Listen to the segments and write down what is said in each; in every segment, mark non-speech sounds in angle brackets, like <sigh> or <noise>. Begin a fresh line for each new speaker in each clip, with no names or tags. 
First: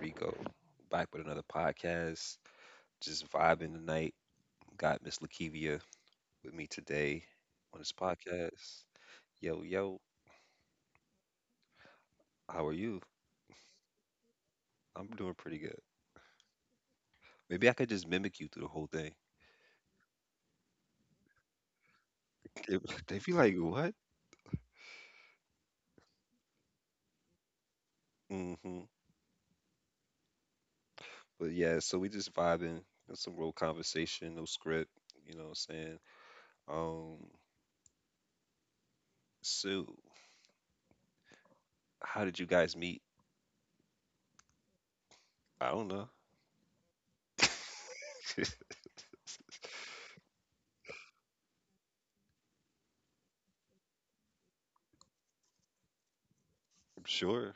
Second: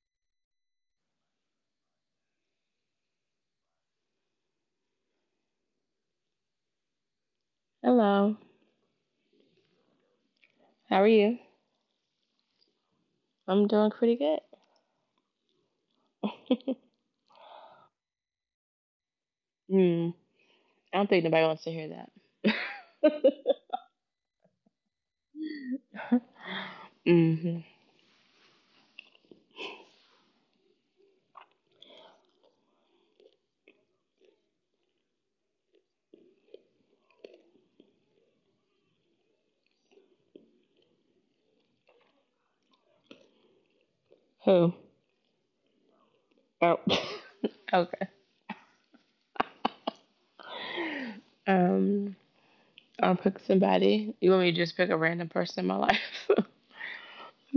Rico, back with another podcast. Just vibing tonight. Got Miss Lakivia with me today on this
Hello.
podcast. Yo, yo,
How are you?
how are you?
I'm doing pretty good.
I'm doing pretty good. Maybe I could just mimic you through the whole thing.
Mm. I don't think nobody wants to hear that.
<laughs> They they be
<laughs>
like, what?
Mm-hmm.
hmm But yeah, so we just vibing. Got some real conversation, no script. You know what I'm saying? Um, so how did you guys meet?
Who?
I don't know.
Oh. <laughs> Okay.
<laughs> I'm
Um. I'll pick somebody. You want me to just pick a random person in my life? <laughs>
sure.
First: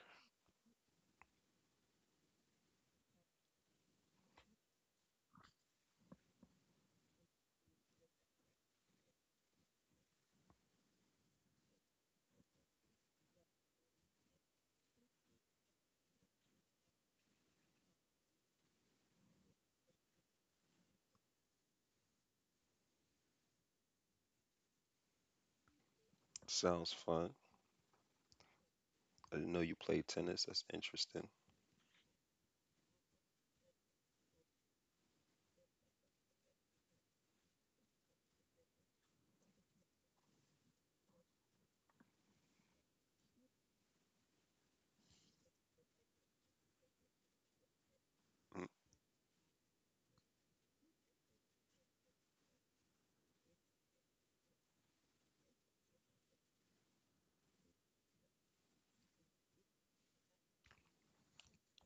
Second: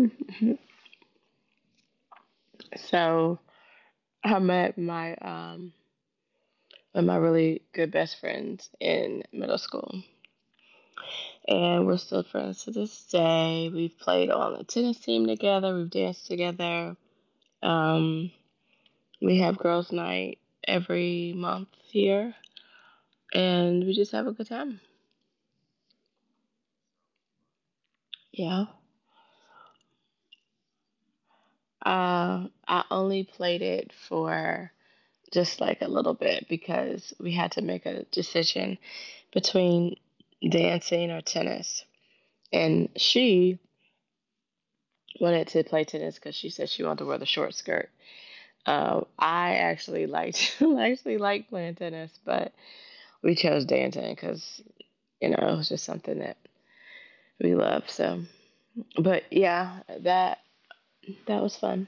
So I met my one of my really good best friends in middle school. And we're still friends to this day. We've played on the tennis team together, we've danced together. Um we have girls' night every month here and we just have a good time.
Sounds fun.
Yeah.
I didn't know you played tennis. That's interesting.
I only played it for just like a little bit because we had to make a decision between dancing or tennis. And she wanted to play tennis because she said she wanted to wear the short skirt.
Mm.
I actually liked <laughs> I actually liked playing tennis, but we chose dancing because you know it was just something that we love. So, but yeah, that was fun.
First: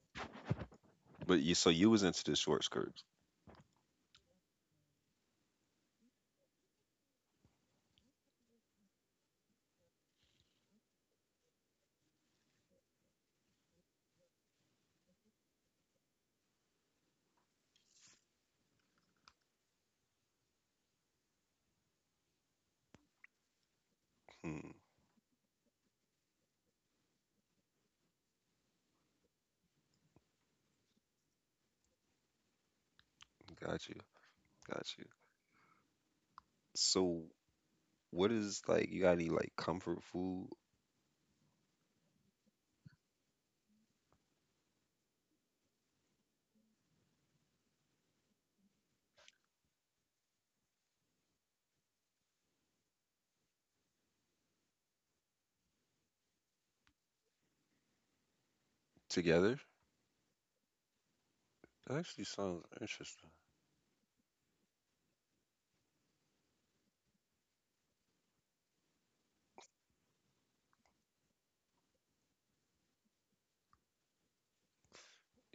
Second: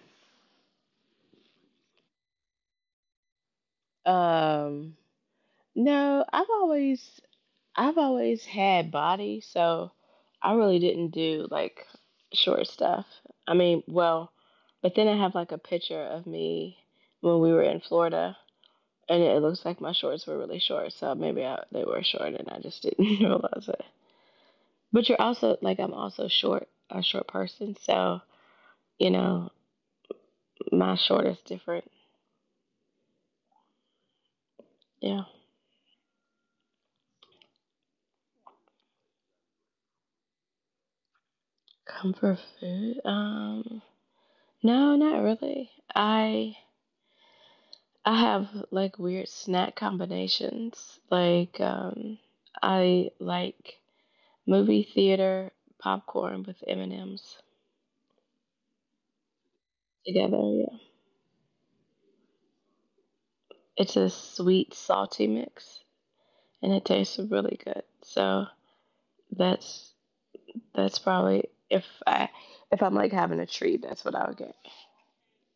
But you, so you was into the short skirts.
Um, No, I've always had body, so I really didn't do like short stuff. I mean, well, but then I have like a picture of me when we were in Florida, and it looks like my shorts were really short, so maybe I, they were short and I just didn't <laughs> realize it.
Hmm.
But you're also like I'm also short, a short person, so you know, my short is different.
Got you. Got you.
Yeah.
So what is like? You got any like comfort food
Comfort food? No, not really. I have like weird snack combinations. Like I like movie theater popcorn with M&Ms
together?
together. Yeah.
That actually sounds interesting.
It's a sweet salty mix and it tastes really good. So that's that's probably if I'm like having a treat, that's what I would get.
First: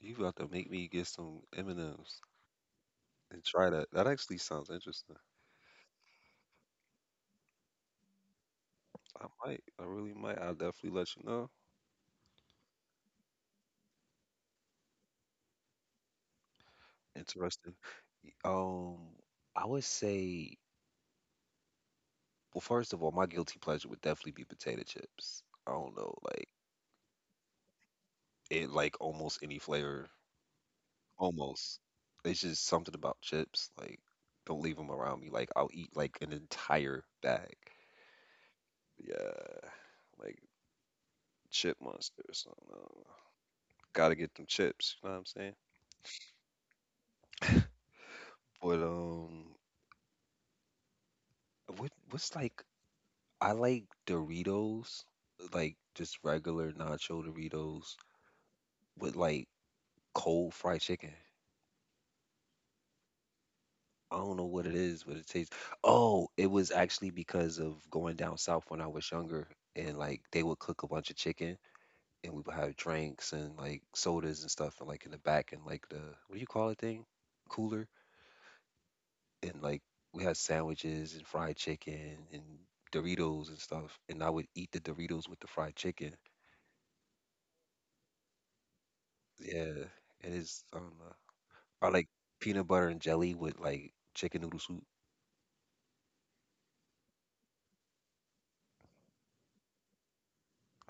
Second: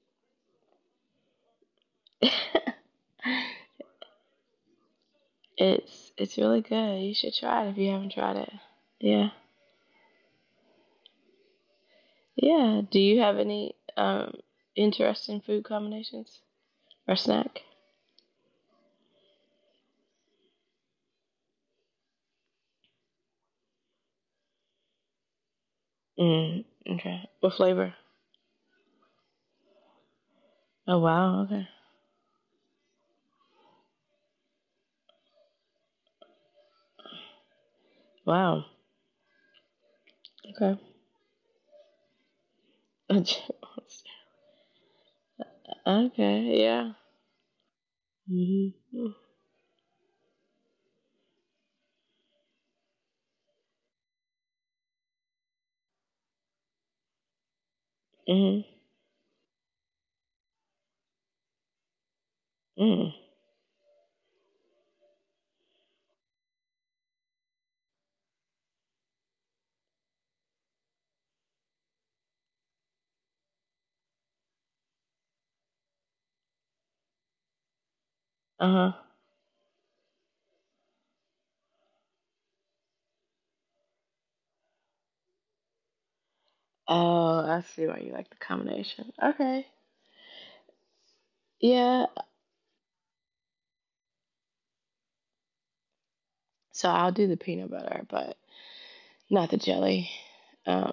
You about to make me get some M and M's
<laughs>
and try that. That actually sounds interesting.
It's it's really good. You should try it if you haven't tried it.
I
Yeah.
might. I really might. I'll definitely let you know.
Yeah. Do you have any interesting food combinations or snack?
Interesting. Um, I would say, well, first of all, my guilty pleasure would definitely be potato chips. I don't know, like
Mm, okay. What flavor?
it, like almost any flavor.
Oh wow. Okay.
Almost. It's just something about chips. Like, don't leave them around me. Like, I'll eat like an entire bag.
Wow.
Yeah, like
Okay.
chip monster or something. I don't know.
<laughs>
Gotta get them chips. You know what I'm
Okay. Yeah.
saying? <laughs> But
Mhm.
what's like? I like Doritos, like just regular nacho Doritos
Mhm.
with like cold fried chicken.
Mm.
I don't know what it is, but it tastes. Oh, it was actually because of going down south when I was younger, and like they would cook a bunch of chicken, and we would have drinks and like sodas and stuff and like in the back and like the what do you call it thing cooler
Uh huh.
and like we had sandwiches and fried chicken and Doritos and stuff, and I would eat the Doritos with the fried chicken.
Oh, I see why you like the combination. Okay.
Yeah, it is. I don't know. I
Yeah.
like peanut butter and jelly with like chicken noodle soup.
So I'll do the peanut butter, but not the jelly.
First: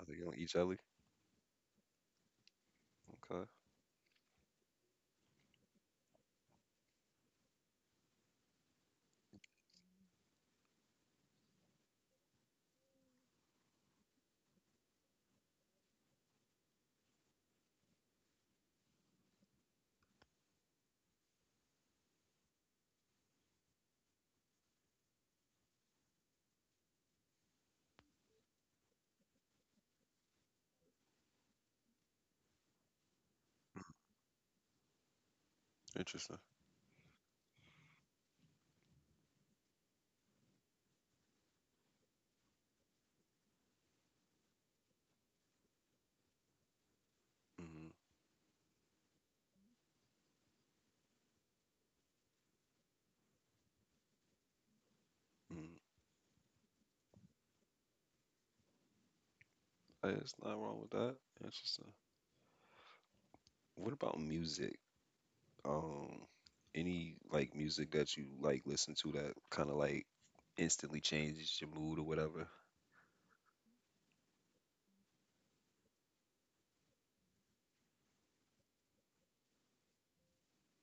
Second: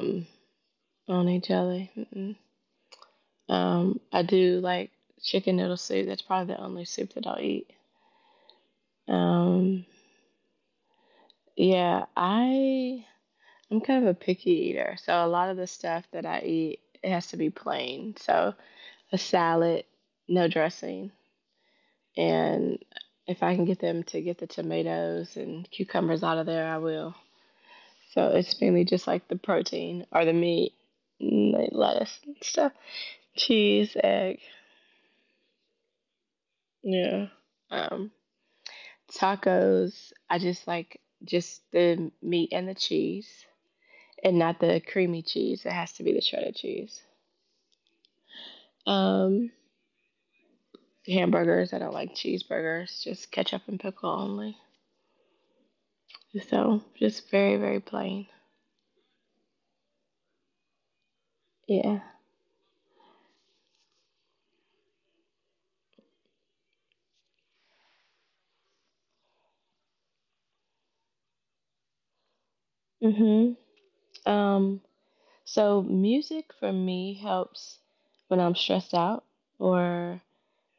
I think you don't eat jelly.
I don't need jelly. Mm-mm.
Okay,
I do like chicken noodle soup. That's probably the only soup that I'll eat. Um, yeah. I'm kind of a picky eater, so a lot of the stuff that I eat it has to be plain. So a salad, no dressing, and if I can get them to get the tomatoes and cucumbers out of there, I will. So it's mainly just like the protein or the meat, and lettuce and stuff, cheese, egg,
interesting.
yeah. Um, tacos, I just like just the meat and the cheese, and not the creamy cheese. It has to be the shredded cheese.
Mm-hmm.
Um, hamburgers. I don't like cheeseburgers, just ketchup and pickle only. So just very, very plain.
Hey, it's not wrong with that. Interesting.
Yeah.
What about music? Um, any like music that you like listen to that kind of like instantly changes your mood or whatever?
Mhm. Um. So music for me helps when I'm stressed out or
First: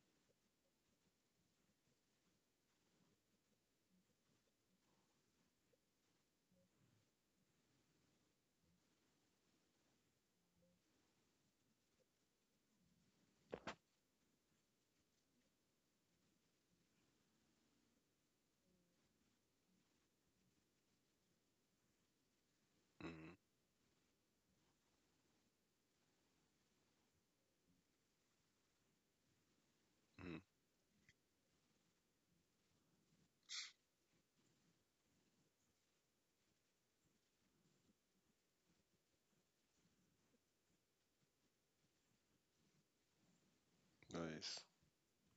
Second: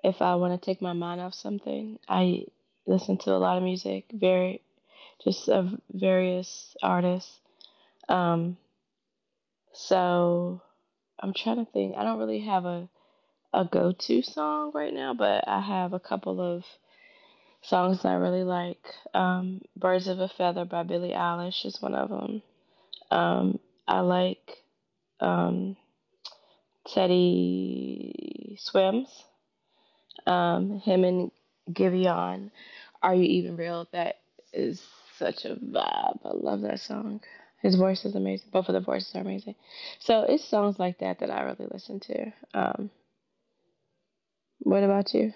if I want to take my mind off something. I listen to a lot of music, very just of various artists. Um. So I'm trying to think. I don't really have a go to song right now, but I have a couple of songs that I really like. Birds of a Feather by Billie Eilish is one of them.
Mm-hmm.
Um, I like um, Teddy Swims, him and Giveon. Are You Even Real? That is such a vibe. I love that song. His voice is amazing. Both of the voices are amazing. So it's songs like that that I really listen to.
Nice.
What about you?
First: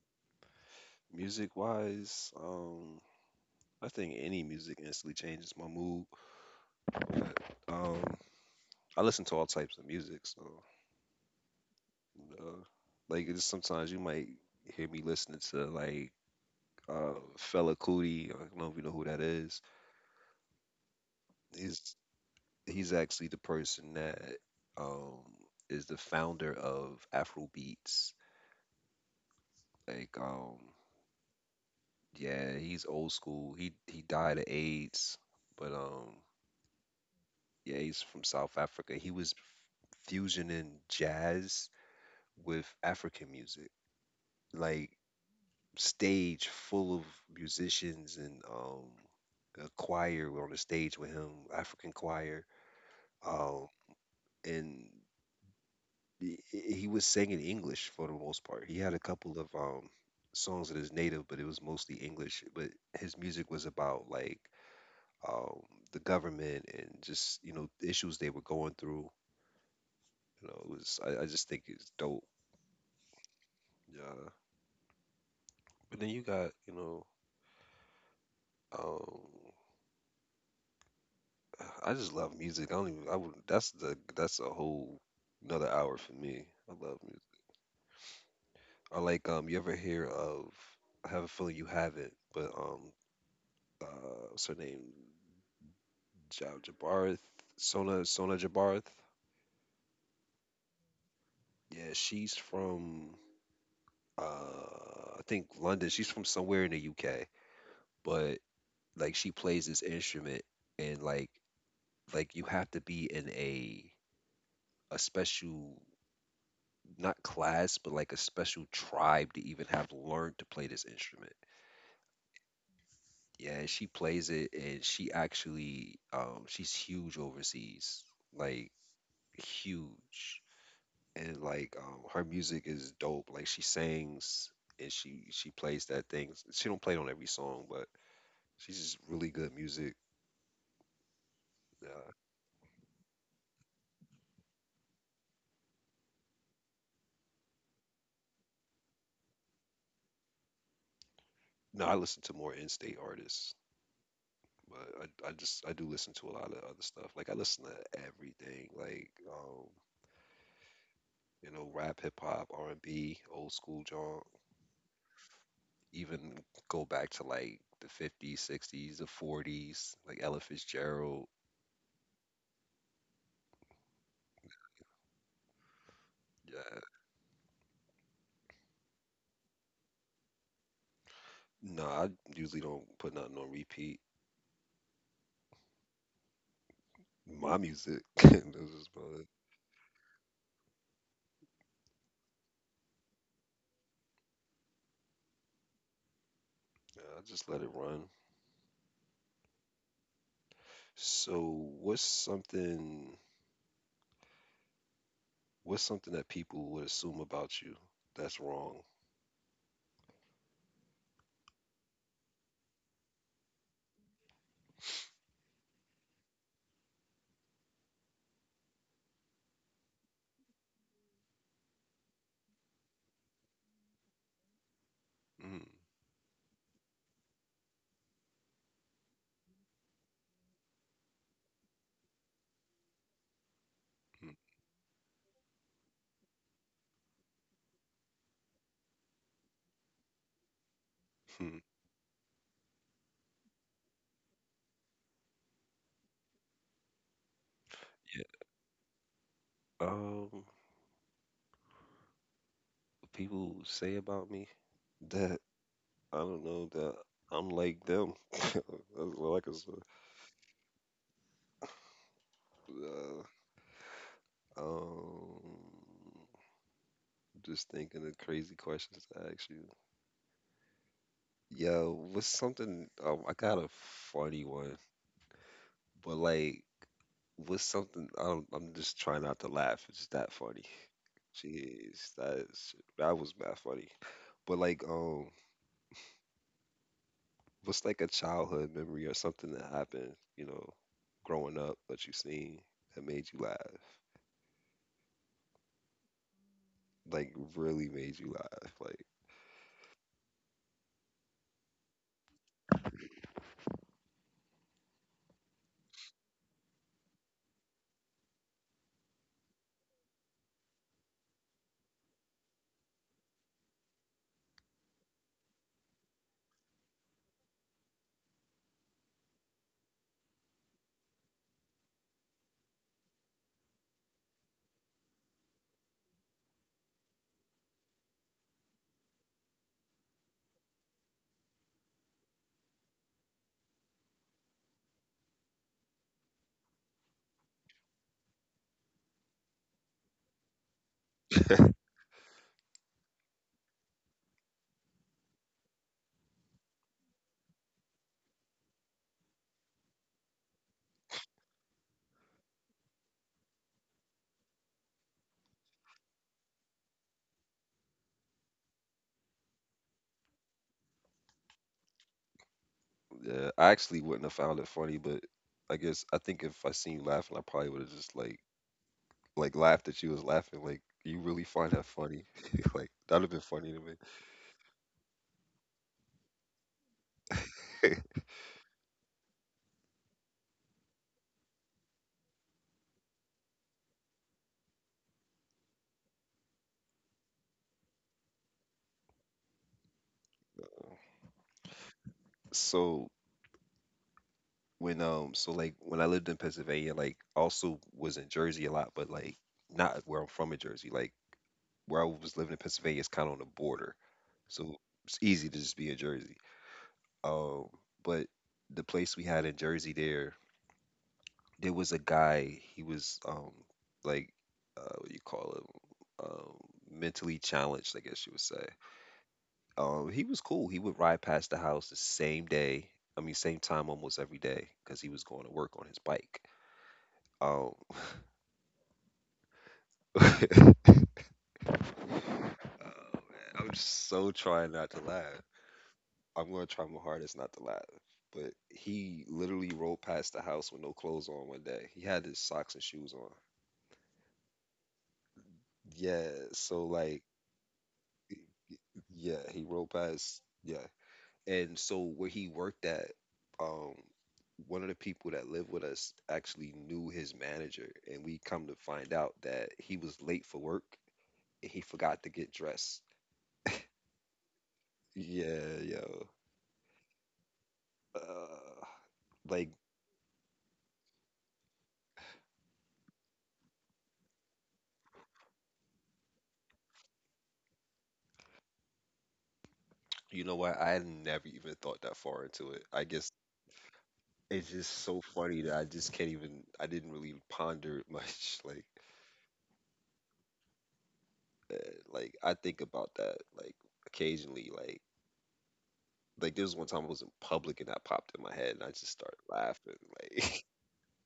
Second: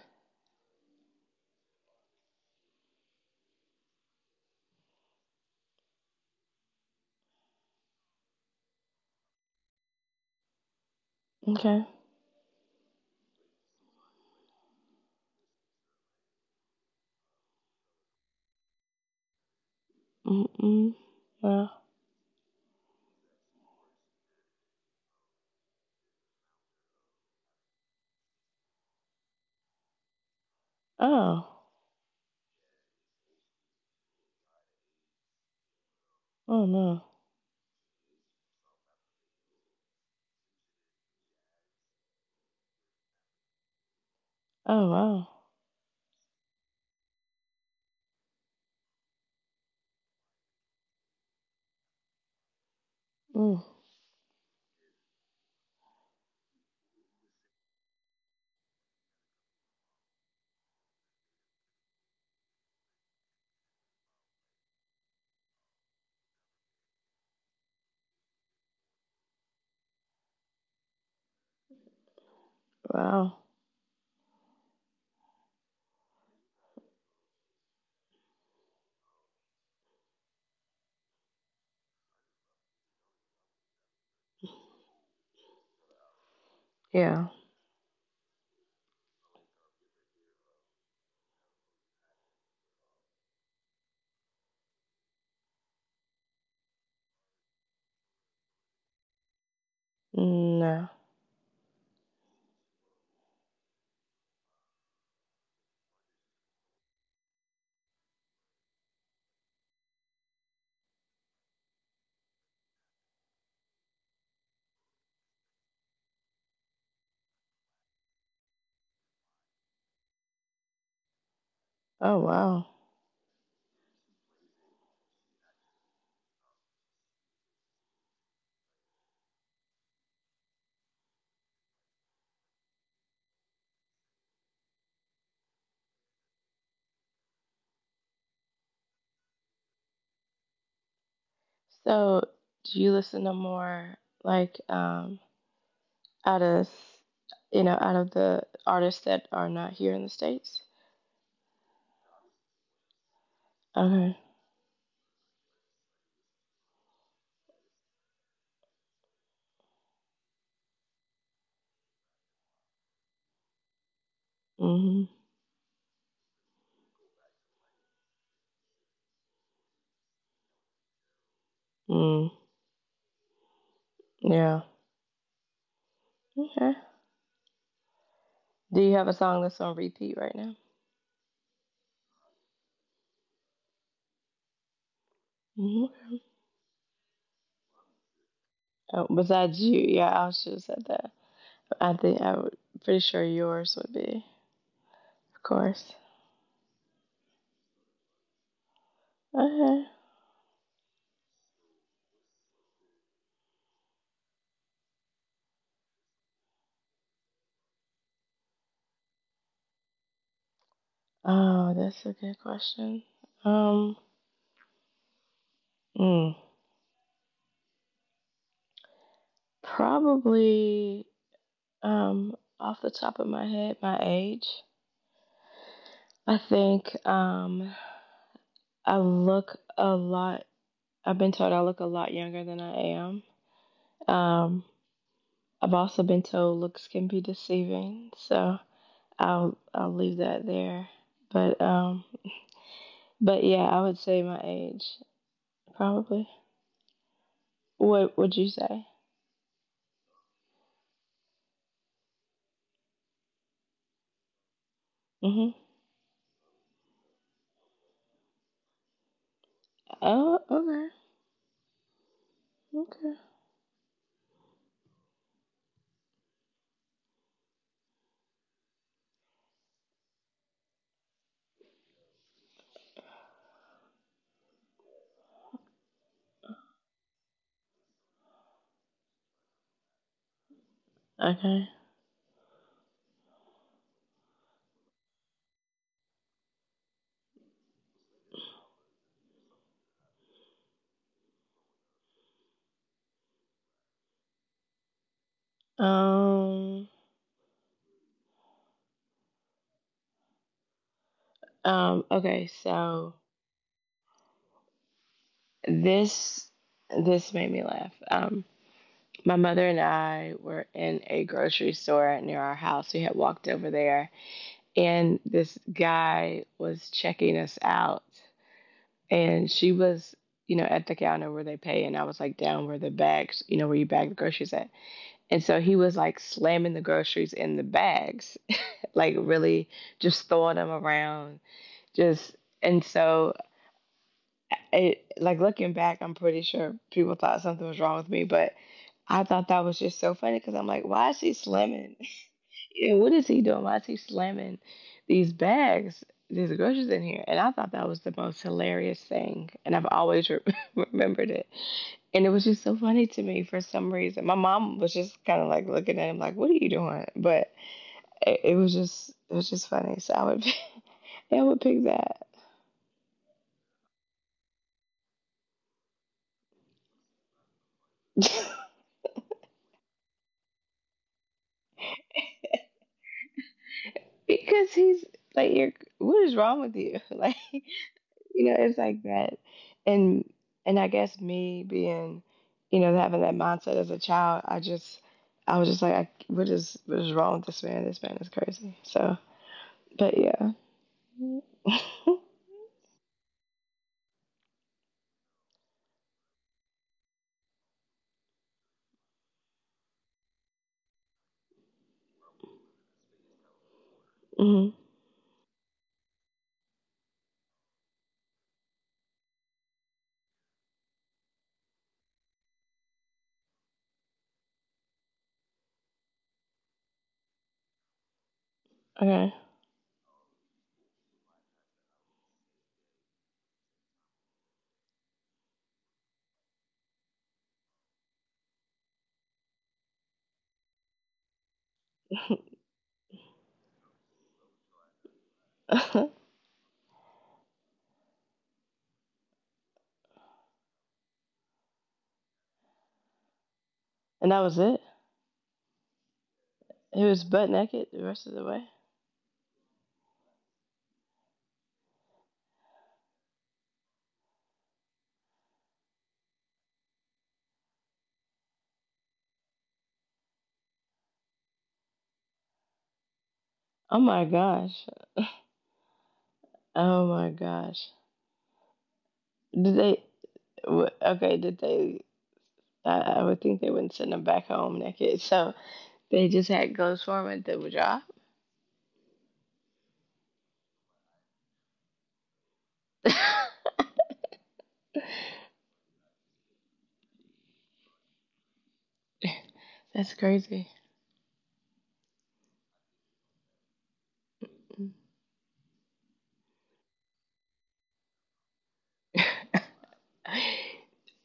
Music wise, I think any music instantly changes my mood. But um, I listen to all types of music, so
Okay.
uh, like it's sometimes you might hear me listening to like Fella Cootie. I don't know if you know who that is.
Mm-mm. Well,
He's he's actually the person that um is the founder of Afrobeats. Like
oh,
yeah, he's old school. He died of AIDS, but
oh no.
yeah, he's from South Africa. He was fusioning jazz with African music.
Oh
Like
wow.
stage full of musicians and a choir on the stage with him, African choir.
Mm,
Um, and he was singing English for the most part. He had a couple of songs that is native, but it was mostly English. But his music was about like um the government and just you know the issues they were going through. You know, it was I just think it's dope.
wow.
Yeah. But then you got you know um I just love music. I don't even I would that's the that's a whole another hour for me. I love music.
Yeah.
I like you ever hear of I have a feeling you haven't, but what's her name? Ja- Jabarth, Sona Jabarth.
No.
Yeah, she's from I think London. She's from somewhere in the UK, but like she plays this instrument and like you have to be in a special not class but like a special tribe to even have learned to play this instrument.
Oh, wow.
Yeah, and she plays it and she actually she's huge overseas. Like huge. And like her music is dope. Like she sings and she plays that thing. She don't play it on every song, but she's just really good music. Uh,
So, do you listen to more like out of you know out of the artists that are not here in the states?
no, I listen to more in-state artists,
Okay.
but I just I do listen to a lot of other stuff. Like I listen to everything, like you know, rap, hip hop, R and B, old school junk.
Mhm.
Even go back to like the 50s, 60s, the 40s, like Ella Fitzgerald.
Mm. Yeah. Okay.
Yeah.
Do you have a song that's on repeat right now?
No, I usually don't put nothing on repeat.
Mhm.
My music. <laughs> That's just
Oh,
about it.
besides you, yeah, I should have said that. I think I would pretty sure yours would be, of course.
Yeah, I just let it run.
Okay.
So, what's something that people would assume about you that's wrong?
Oh, that's a good question. Um. mm. Probably off the top of my head, my age.
Mm,
I think I look a lot. I've been told I look a lot younger than I am. Um, I've also been told looks can be deceiving, so I'll leave that there.
mm, mm.
But um, but yeah, I would say my age probably. What would you say?
Yeah. What people say about me that
Mhm.
I don't know that I'm like them. <laughs> That's all I can say.
Oh, okay,
Uh, um, just thinking of crazy questions to ask you. Yeah, what's something? I got a funny one, but like what's something I'm just trying not to laugh. It's that funny.
okay, okay.
Jeez, that is that was mad funny. But like, what's like a childhood memory or something that happened, you know, growing up that you seen that made you laugh,
Um,
like really made you laugh. Like,
okay. So this this made me laugh. My mother and I were in a grocery store near our house. We had walked over there, and this guy was checking us out, and she was. You know, at the counter where they pay, and I was like down where the bags, you know, where you bag the groceries at. And so he was like slamming the groceries in the bags, <laughs> like really just throwing them around, just and so it like looking back, I'm pretty sure people thought something was wrong with me, but I thought that was just so funny because I'm like, why is he slamming? <laughs> Yeah, what is he doing? Why is he slamming these bags? There's groceries in here, and I thought that was the most hilarious thing, and I've always <laughs> remembered it. And it was just so funny to me for some reason. My mom was just kind of like looking at him like, "What are you doing?" But it was just funny. So I would, <laughs> I would pick that
yeah, I actually wouldn't have found it funny, but I guess I think if I seen you laughing, I probably would have just
<laughs>
like laughed that you was laughing. Like, you really find that funny? <laughs> Like, that'd have been funny to
because he's like, "You're what is wrong with you?" <laughs> Like.
me.
You know it's like that and I guess me being you know having that mindset as a child I was just like what is wrong with this man, this man is crazy, so but yeah <laughs>
<laughs> So when so like when I lived in Pennsylvania, like I also was in Jersey a lot, but like not where I'm from in Jersey. Like where I was living in Pennsylvania is kind of on the border,
hmm
so it's easy to just be in Jersey. Um, but the place we had in Jersey there, there was a guy. He was like what do you call him? Mentally challenged, I guess you would say.
okay
He was cool. He would ride past the house the same day. I mean, same time almost every day because he was going to work on his bike. Um, <laughs> Oh, man. I'm just so trying not to laugh. I'm gonna try my hardest not to laugh. But he literally rolled past the house with no clothes on one day. He had his socks and shoes on.
and that was it
Yeah, so
he
like,
was butt naked the rest of the way
yeah, he rolled past. Yeah, and so where he worked at, um, one of the people that lived with us actually knew his manager, and we come to find out that he was late for work and he forgot to get dressed.
oh my gosh
Yeah, yeah.
oh my gosh
Uh, like,
did they okay did they I would think they wouldn't send him back home naked so they just had ghost foreman do a job
you know what? I never even thought that far into it. I guess
<laughs>
it's just so funny that I just can't even. I didn't really ponder it much. <laughs>
that's crazy.
Uh, like I think about that like occasionally. Like there was one time I was in public and that popped in my head, and I just started laughing. Like,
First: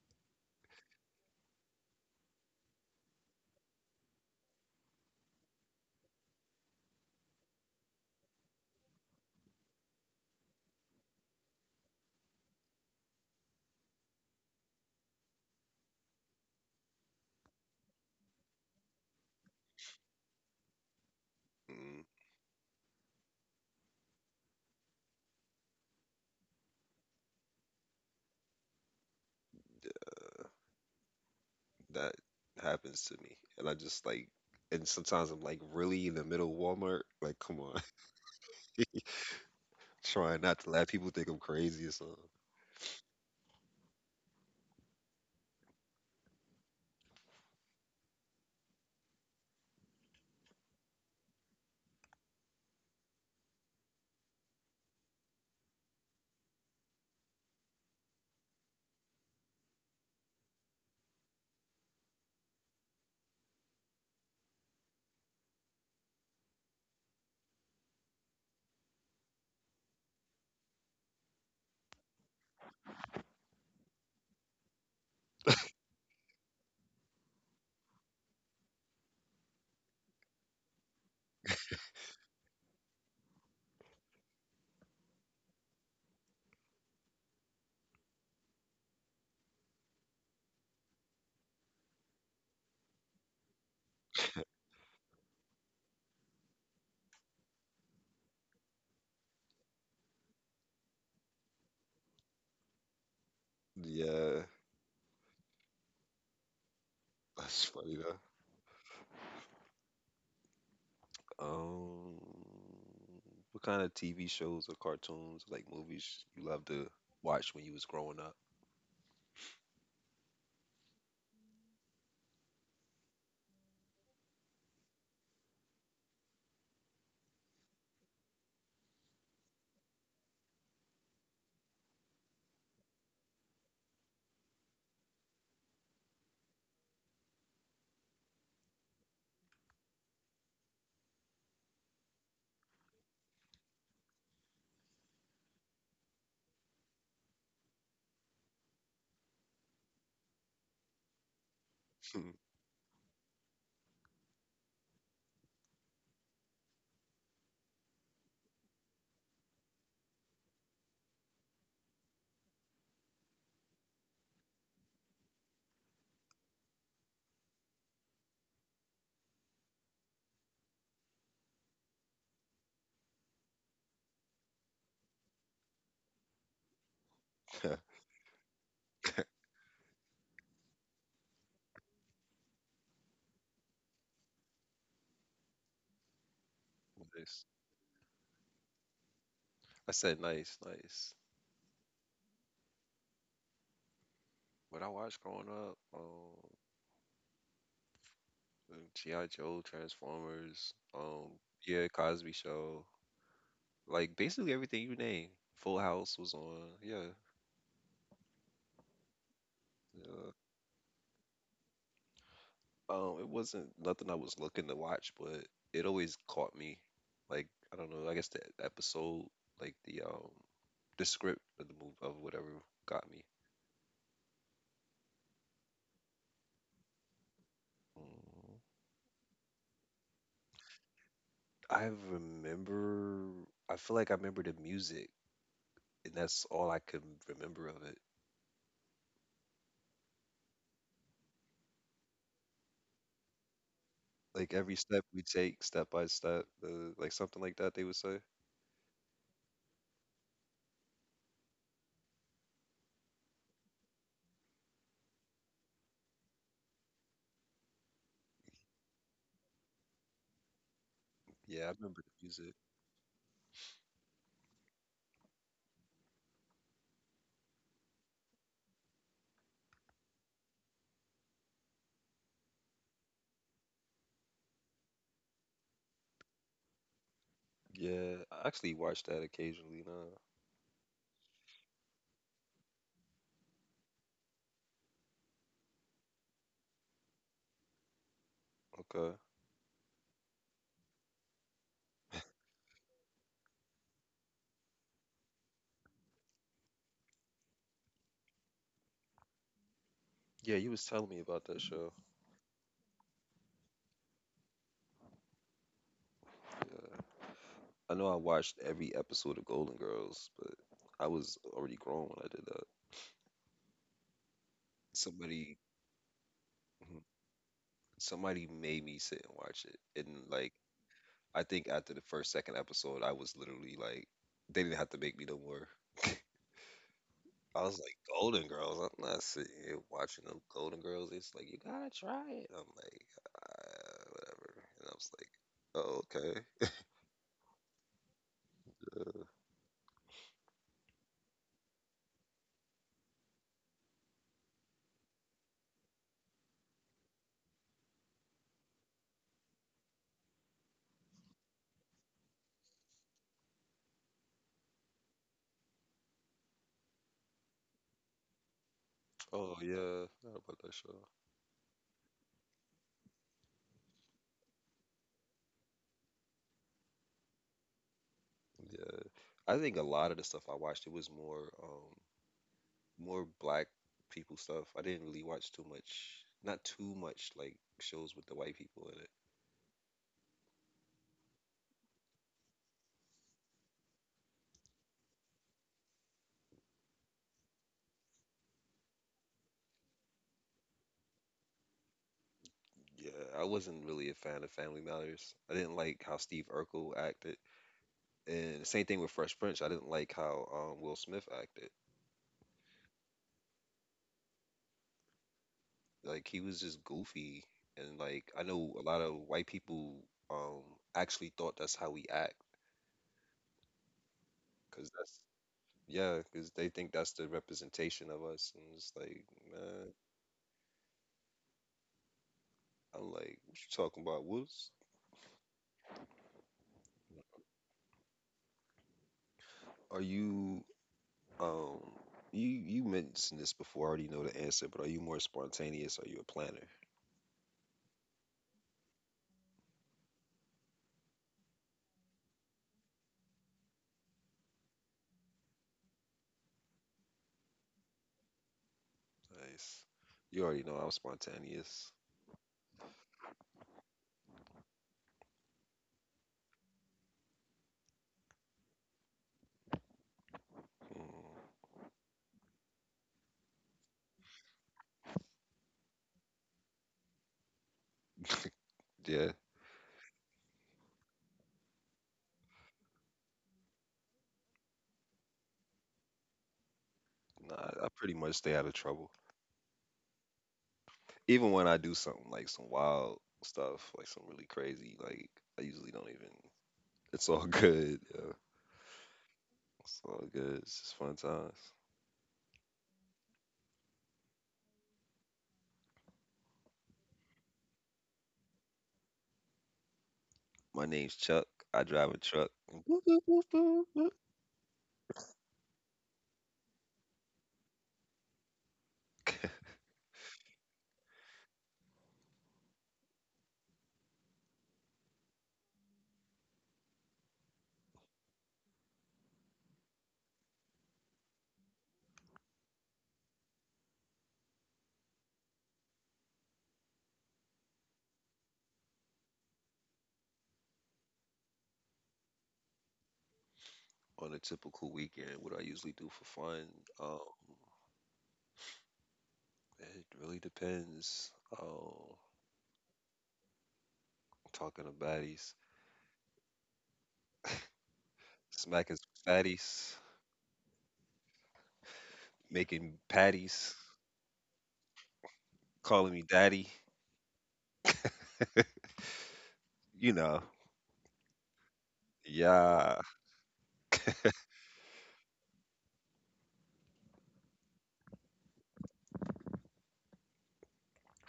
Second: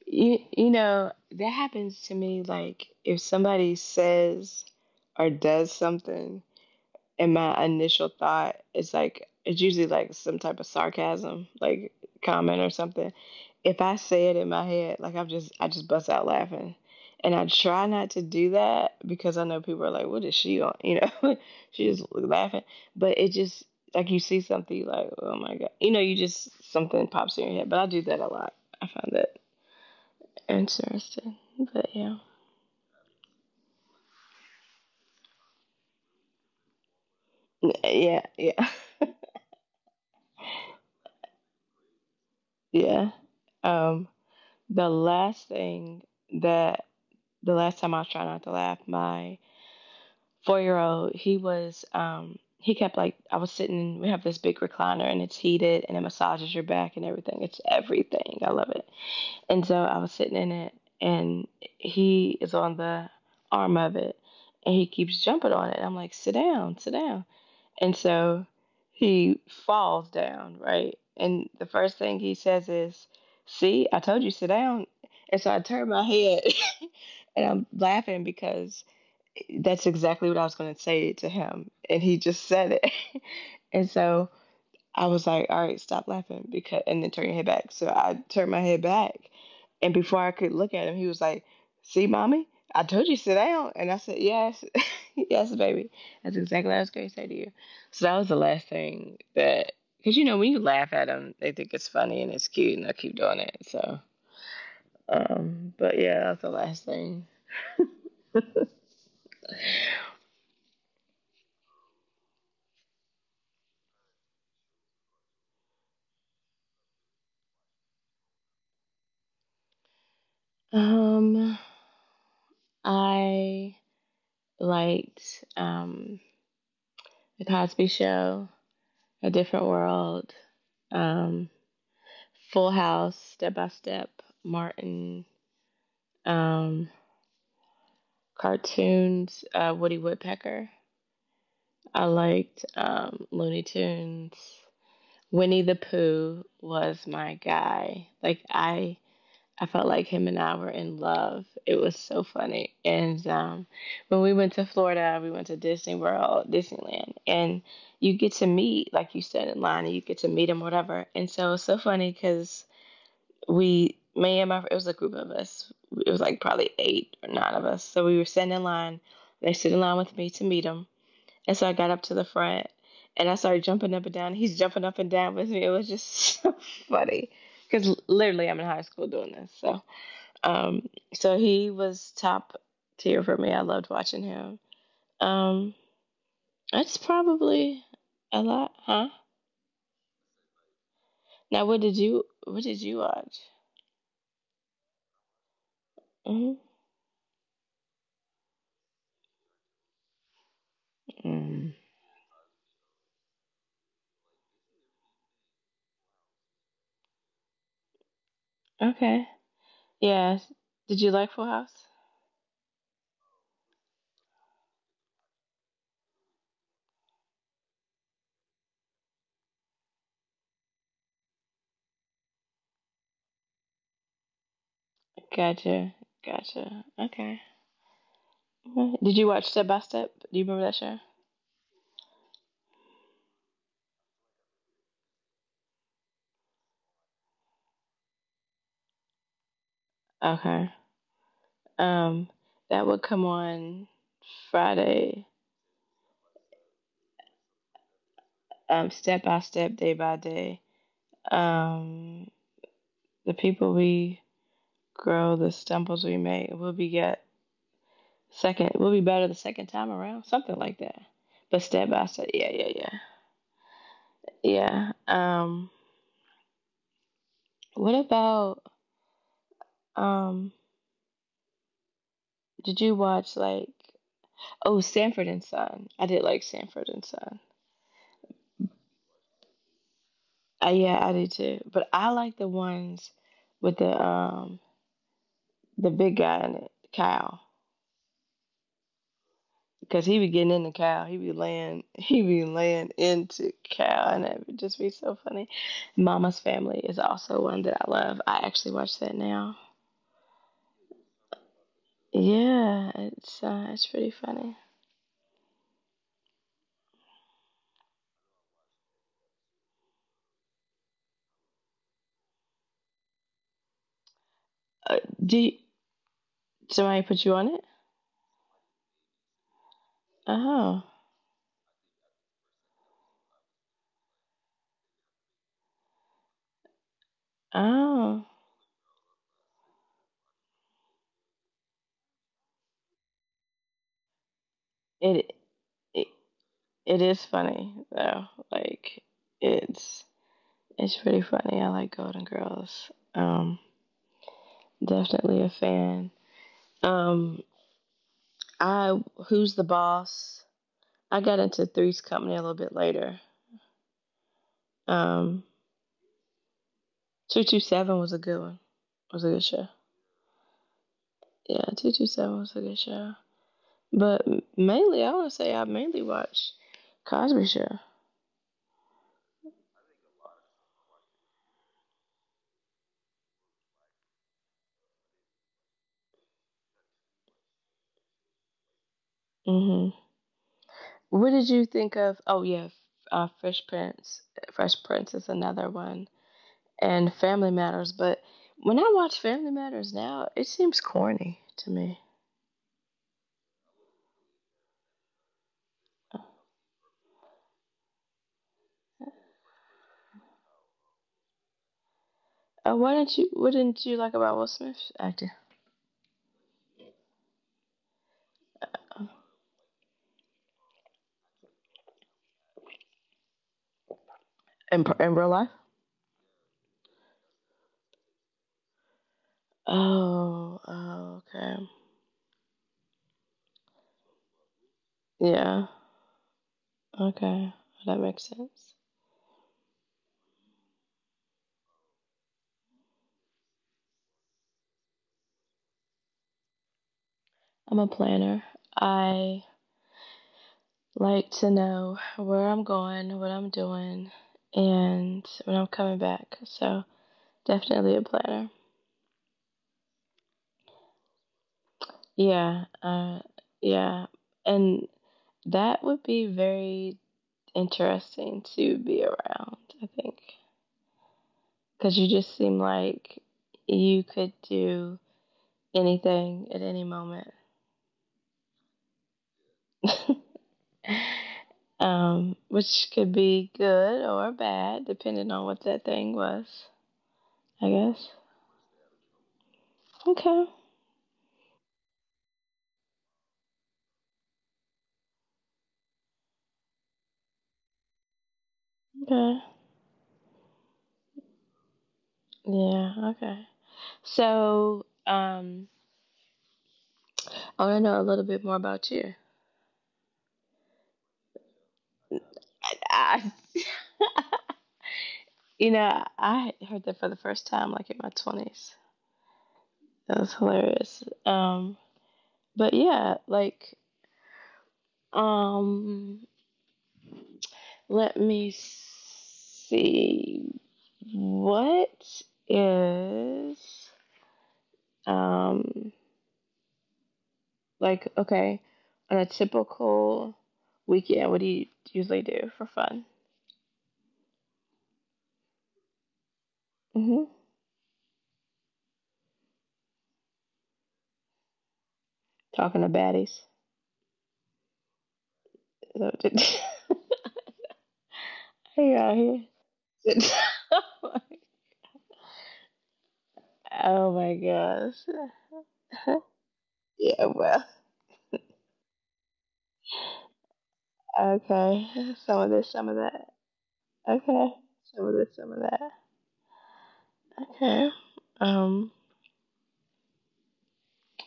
You know, that happens to me. Like, if somebody says or does something, and my initial thought is like, it's usually like some type of sarcasm, like comment or something. If I say it in my head, I just bust out laughing. And I try not to do that because I know people are like, what is she on? You know, <laughs>
<laughs>
she's
mm,
just laughing. But it just, like, you see something, you're like, oh my God. You know, you just, something pops in your head. But I do that a lot. I find that. Interesting. But
that
yeah.
happens to me, and I just like. And sometimes I'm like, really in the middle of Walmart? Like, come on.
Yeah,
<laughs> Trying not to let people think I'm crazy or something.
yeah. Um, the last thing that the last time I was trying not to laugh, my 4 year old, he was he kept like I was sitting we have this big recliner and it's heated and it massages your back and everything. It's everything. I love it. And so I was sitting in it and he is on the arm of it and he keeps jumping on it. I'm like, sit down, sit down. And so he falls down, right? And the first thing he says is, see, I told you, sit down. And so I turn my head <laughs> and I'm laughing because that's exactly what I was going to say to him. And he just said it. <laughs> And so I was like, all right, stop laughing because and then turn your head back. So I turned my head back and before I could look at him, he was like, see, mommy, I told you sit down, and I said, yes, <laughs> yes, baby. That's exactly what I was going to say to you. So that was the last thing that because you know, when you laugh at them, they think it's funny and it's cute and they'll keep doing it. So
Yeah,
but yeah, that's the last thing.
that's funny though. Um, what kind of TV shows or cartoons, like movies, you love to watch when you was growing up?
Um I liked the Cosby show, A Different World. Um Full House, Step by Step, Martin, um, cartoons, Woody Woodpecker. I liked Looney Tunes. Winnie the Pooh was my guy. I felt like him and I were in love. It was so
<laughs>
funny. And when we went to Florida, we went to Disney World, Disneyland, and you get to meet, like you said, in line, and you get to meet him, whatever. And so it's so funny because we me and my it was a group of us. It was like probably eight or nine of us, so we were standing in line. They stood in line with me to meet him, and so I got up to the front, and I started jumping up and down. He's jumping up and down with me. It was just <laughs> so funny, because literally I'm in high school doing this. So um so he was top tier for me. I loved watching him. um that's
Nice.
probably a lot, huh?
I said nice, nice.
Now what did you watch?
What I watched growing up,
Mm-hmm.
G.I. Joe, Transformers,
Mm.
yeah, Cosby Show, like basically everything you name. Full House was on, yeah,
Okay.
yeah.
Yeah. Did you like Full House?
It wasn't nothing I was looking to watch, but it always caught me. Like I don't know, I guess the episode, like the script of the movie of whatever got me.
Gotcha. Gotcha. Okay.
Mm,
Mhm. Did you watch Step by Step? Do you remember that show?
I remember. I feel like I remember the music, and that's all I can remember of it.
Okay. Um, that would come on
Like every step we
Friday.
take, step by step, the like something like that they would say.
Step by step, day by day. Um, the people we grow, the stumbles we make, we'll be get second. We'll be better the second time around. Something like that. But
Yeah, I
step
remember
by
the
step, yeah,
music.
yeah, yeah, yeah. What about um? Did you watch like Oh, Sanford and Son. I did like Sanford and Son.
Yeah, I actually watch that occasionally now.
Yeah, I did too. But I like the ones with the big guy in it, Kyle,
Okay.
because he be getting into Kyle. He be laying <laughs> he be laying into Kyle, and it would just be so funny. Mama's Family is also one that I love. I actually watch that now.
Yeah, you was telling me about that show.
Yeah, it's pretty funny.
Yeah. I know I watched every episode of Golden Girls, but I was already grown when I did that.
Uh, do you,
Somebody,
somebody
mhm,
put you on it?
somebody made me sit and watch it, and like
Oh,
I think after the first, second episode, I was literally like, they didn't have to make me no more. I was like,
oh,
Golden Girls. I'm not sitting here watching them Golden Girls. It's like you gotta try it. I'm like, whatever. And I was like,
it,
oh
it
okay,
It is funny though. Like it's it's pretty funny. I like Golden Girls. Definitely a fan. Um, I Who's the Boss? I got into Three's Company a little bit later. Um, 227 was a good one. It was a good
oh
show.
yeah, I about that show.
Yeah, 227 was a good show. But mainly, I want to say I mainly watch Cosby Show.
Yeah, I think a lot of the stuff I watched it was more, more black people stuff. I didn't really watch too much, not too much like shows with the white people in it.
Hmm. What did you think of? Oh yeah, Fresh Prince. Fresh Prince is another one, and Family Matters, but when I watch Family Matters now, it seems corny to me.
Yeah, I wasn't really a fan of Family Matters. I didn't like how Steve Urkel acted, and same thing with Fresh Prince. I didn't like how Will Smith acted.
Why didn't you? What didn't you like about Will Smith's acting?
Like he was just goofy, and like I know a lot
Oh,
of white people um, actually thought that's how we act, cause
in
that's
real life?
yeah, cause they think that's the representation of us, and it's like, man,
Oh, oh, okay,
I'm like, what you talking about? What's
yeah, okay, that makes sense.
are you um? You mentioned this before. I already know the answer, but are you more spontaneous? Are you a planner?
I'm a planner. I like to know where I'm going, what I'm doing, and when I'm coming back. So definitely a planner.
Nice. You already know I'm spontaneous.
Yeah, yeah, and that would be very interesting to be around, I think.
Mm,
Because you just seem like you could do anything at any moment,
yeah,
<laughs> which could be good or bad, depending on what that thing was, I
nah, I
guess.
pretty much stay out of trouble.
Okay,
Even when I do something like some wild stuff, like some really crazy, like I usually don't even. It's all <laughs> good. Yeah,
okay.
it's all good. It's just fun times.
Yeah, okay. So, I want to know a little bit more about you.
My name's Chuck. I drive a truck. <laughs>
I, you know, I heard that for the first time, like in my 20s. That was hilarious. But yeah, like, Um, let me see. What is um like okay, on a typical weekend, what do you usually do for fun?
On a typical weekend, what I usually do for fun, um,
Hmm.
it really depends. Um,
Talking to baddies.
Talking to baddies,
So, <laughs>
<laughs>
hey,
smacking some
out here.
fatties, making patties,
<laughs> oh my gosh.
calling me
<laughs>
daddy.
Yeah, well,
<laughs> You know,
okay. Some of this, some of
yeah.
that.
<laughs>
Okay. Some of this, some of that. Okay. Um,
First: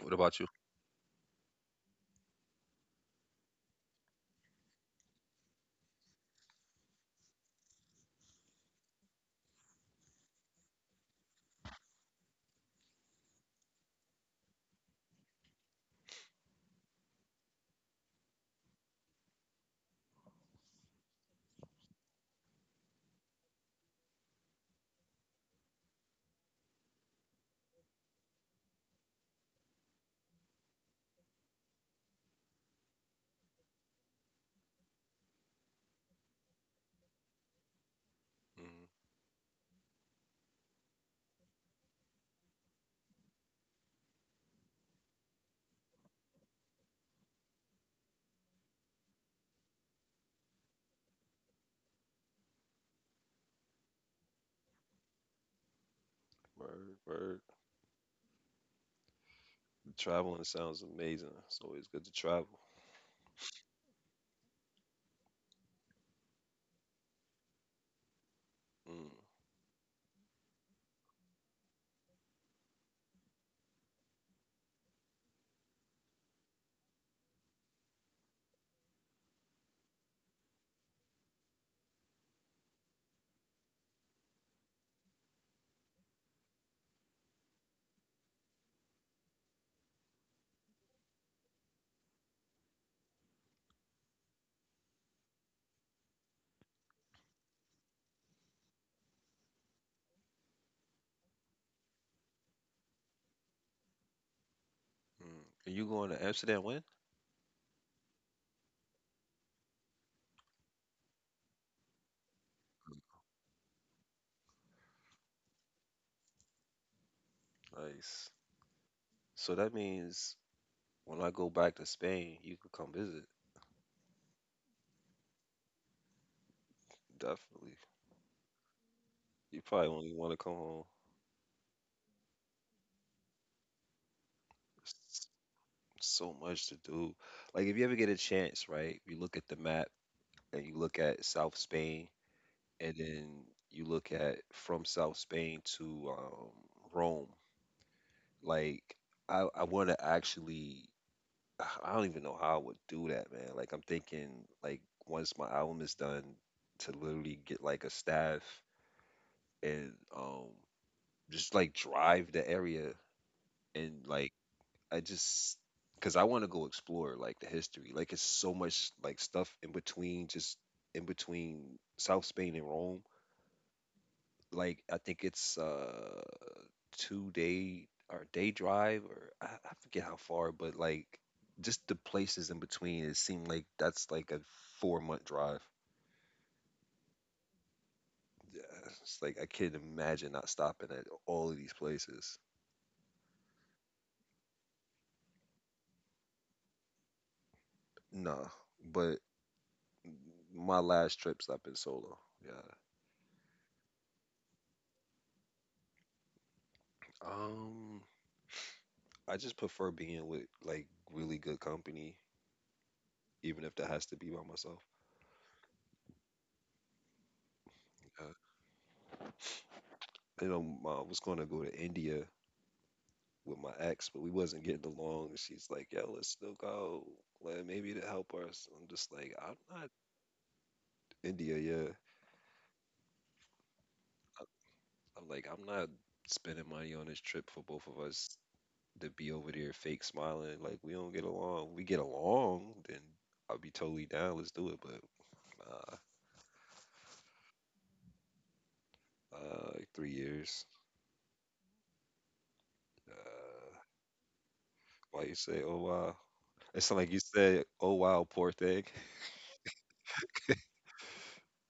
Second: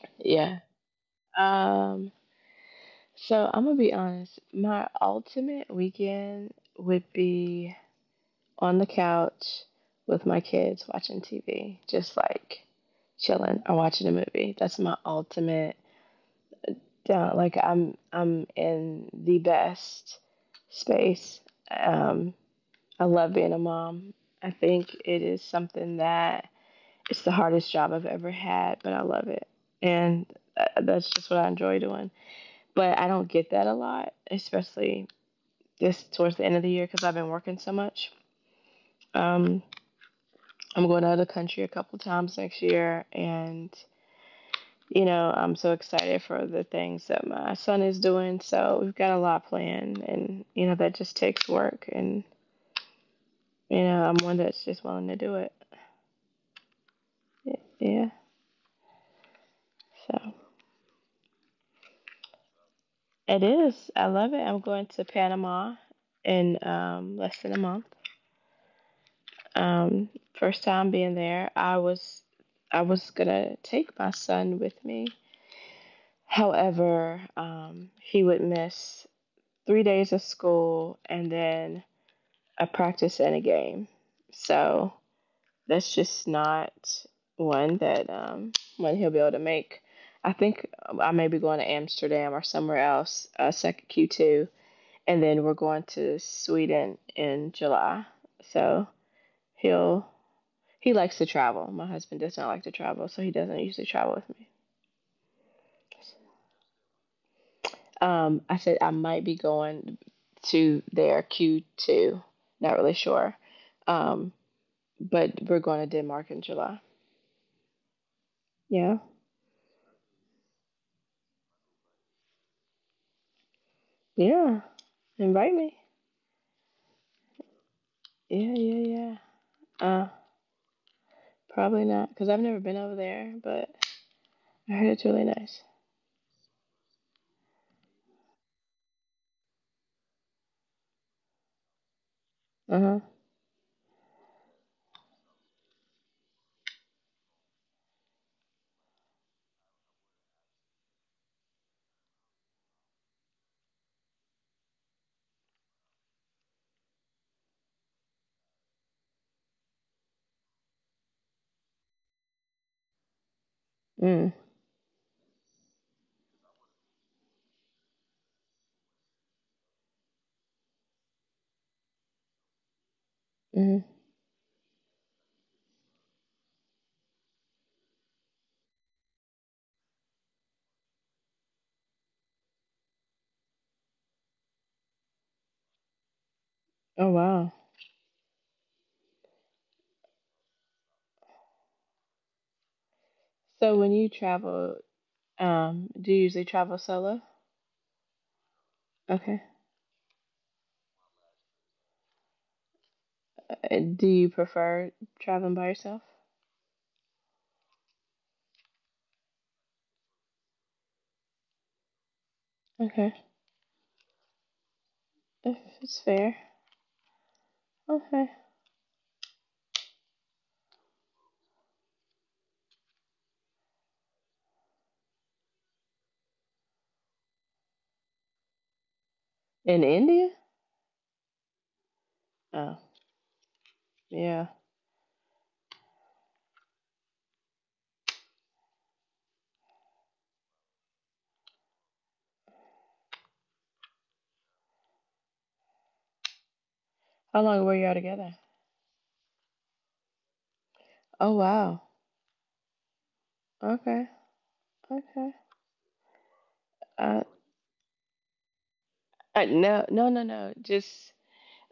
What about you?
yeah. Um, so I'm gonna be honest. My ultimate weekend would be on the couch with my kids watching TV, just like chilling or watching a movie. That's my ultimate down. Like I'm in the best space. Um, I love being a mom. I think it is something that it's the hardest job I've ever had, but I love it, and that's just what I enjoy doing. But I don't get that a lot, especially this towards the end of the year because I've been working so much.
Mm,
Um, I'm going out of the country a couple times next year, and you know I'm so excited for the things that my son is doing. So we've got a lot planned, and you know that just takes work, and you know I'm one that's just willing to do it.
word, word.
Yeah, yeah, so
Traveling sounds amazing. It's always good to travel.
it is. I love it. I'm going to Panama in less than a month.
Mm.
Um, first time being there, I was gonna take my son with me. However, he would miss 3 days of school and then a practice and a game. So that's just not one that one he'll be able to make. I think I may be going to Amsterdam or somewhere else, second Q2, and then we're going to Sweden in July. So he'll He likes to travel. My husband does not like to travel, so he doesn't usually travel with me.
Mm. Are you going to Amsterdam when?
I said I might be going to their Q2. Not really sure. Um, but we're going to Denmark in July.
Nice.
Yeah.
So that means when I go back to Spain, you can come visit.
Yeah. Invite me.
Definitely.
Yeah, yeah, yeah.
You probably
Uh,
only want to come home.
probably not because I've never been over there, but I heard it's really nice.
There's so much to do. Like if you ever get a chance, right? You look at the map and you look at South Spain,
Uh
and
huh.
then you look at from South Spain to Rome. Like I want to actually, <sighs> I don't even know how I would do that, man. Like I'm thinking, like once my album is done, to literally get like a staff and just like drive the area and
Mm.
like I just. Cause I want to go explore like the history, like it's so much like stuff in between, just in between South Spain and Rome.
Mm.
Like I think it's 2-day or day drive, or I forget how far, but like just the places in between, it seemed like that's like a 4-month drive.
Oh wow.
Yeah, it's like I can't imagine not stopping at all of these places.
So when you travel, do you usually travel solo?
No, but
Okay.
my last trips I've been solo. Yeah.
Do you prefer traveling by yourself?
Um, I just prefer being with like really good company,
Okay.
even if that has to be by myself.
If it's fair. Okay.
Uh, I was going to go to India with my ex, but we wasn't getting along. And she's like, "Yo, let's still go. Like, maybe to help us." I'm just like, "I'm
In
not
India?
India, yeah.
Oh,
I-
yeah.
I'm like, I'm not spending money on this trip for both of us to be over there fake smiling. Like, we don't get along. We get along, then I'll be totally down. Let's do it." But uh,
How long were y'all together?
like 3 years.
Oh, wow.
Uh,
Okay.
why
Okay.
you say, "Oh wow"? It's like you
Uh,
said, "Oh wow, poor thing."
no, no, no, no.
<laughs>
Just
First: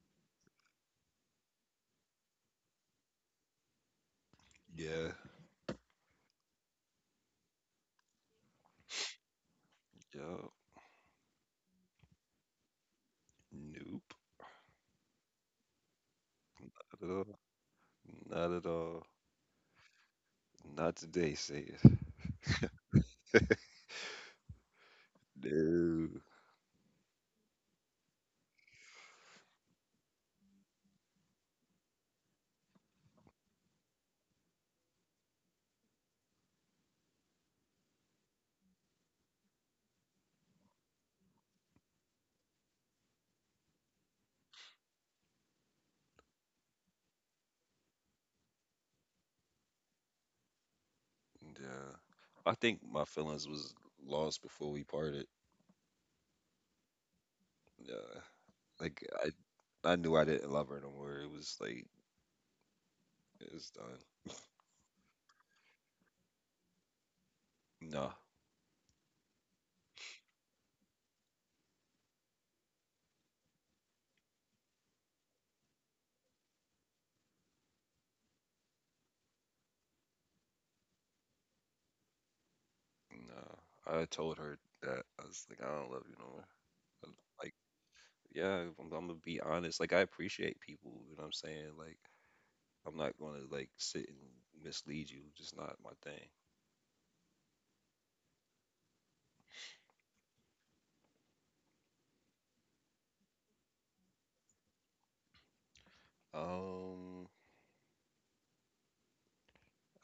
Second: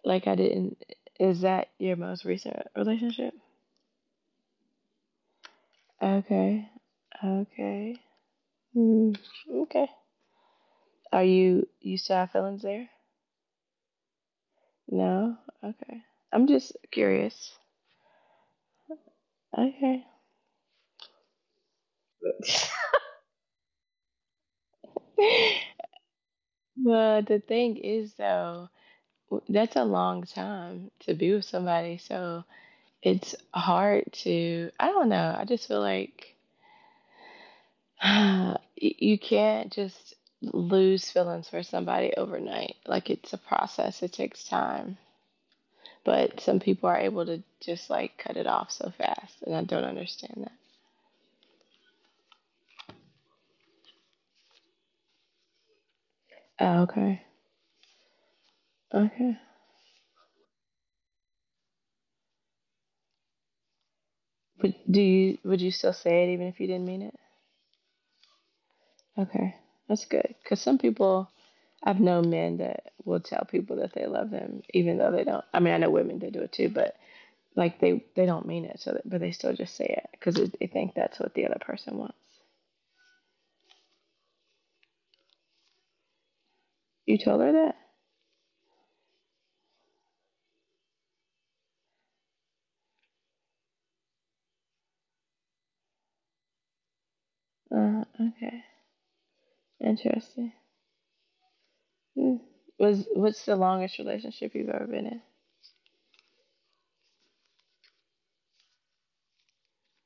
like I didn't. Is that your most recent relationship?
Yeah.
Okay. Okay. Hmm. Okay.
Yo.
Are you you still have feelings there?
Nope.
No. Okay. I'm just
Not at all.
curious.
Not at all.
Okay.
Not today, say it.
<laughs>
No.
Well, the thing is though, that's a long time to be with somebody. So it's hard to, I don't know. I just feel like <sighs> you can't just lose feelings for somebody overnight. Like it's a process, it takes time. But some people are able to just like cut it off so fast, and I don't understand that.
Yeah. I think my feelings was lost before we parted.
Oh, okay.
Yeah. Like I
Okay.
I knew I didn't love her no more. It was like it was done.
But do you would you still say it even if you didn't mean it?
No.
Okay. That's good. Cuz some people I've known men that will tell people that they love them, even though they don't. I mean, I know women that do it too, but like they don't mean it, so that, but they still just say it because they think that's what the other person wants.
No. I told her that I was like, I don't love you no more.
You
I'm
told her
like,
that?
yeah, I'm gonna be honest. Like I appreciate people, you know what I'm saying? Like I'm not gonna like sit and mislead you, just not my thing.
Okay, interesting. Hmm. Was what's the longest relationship you've ever been in?
Um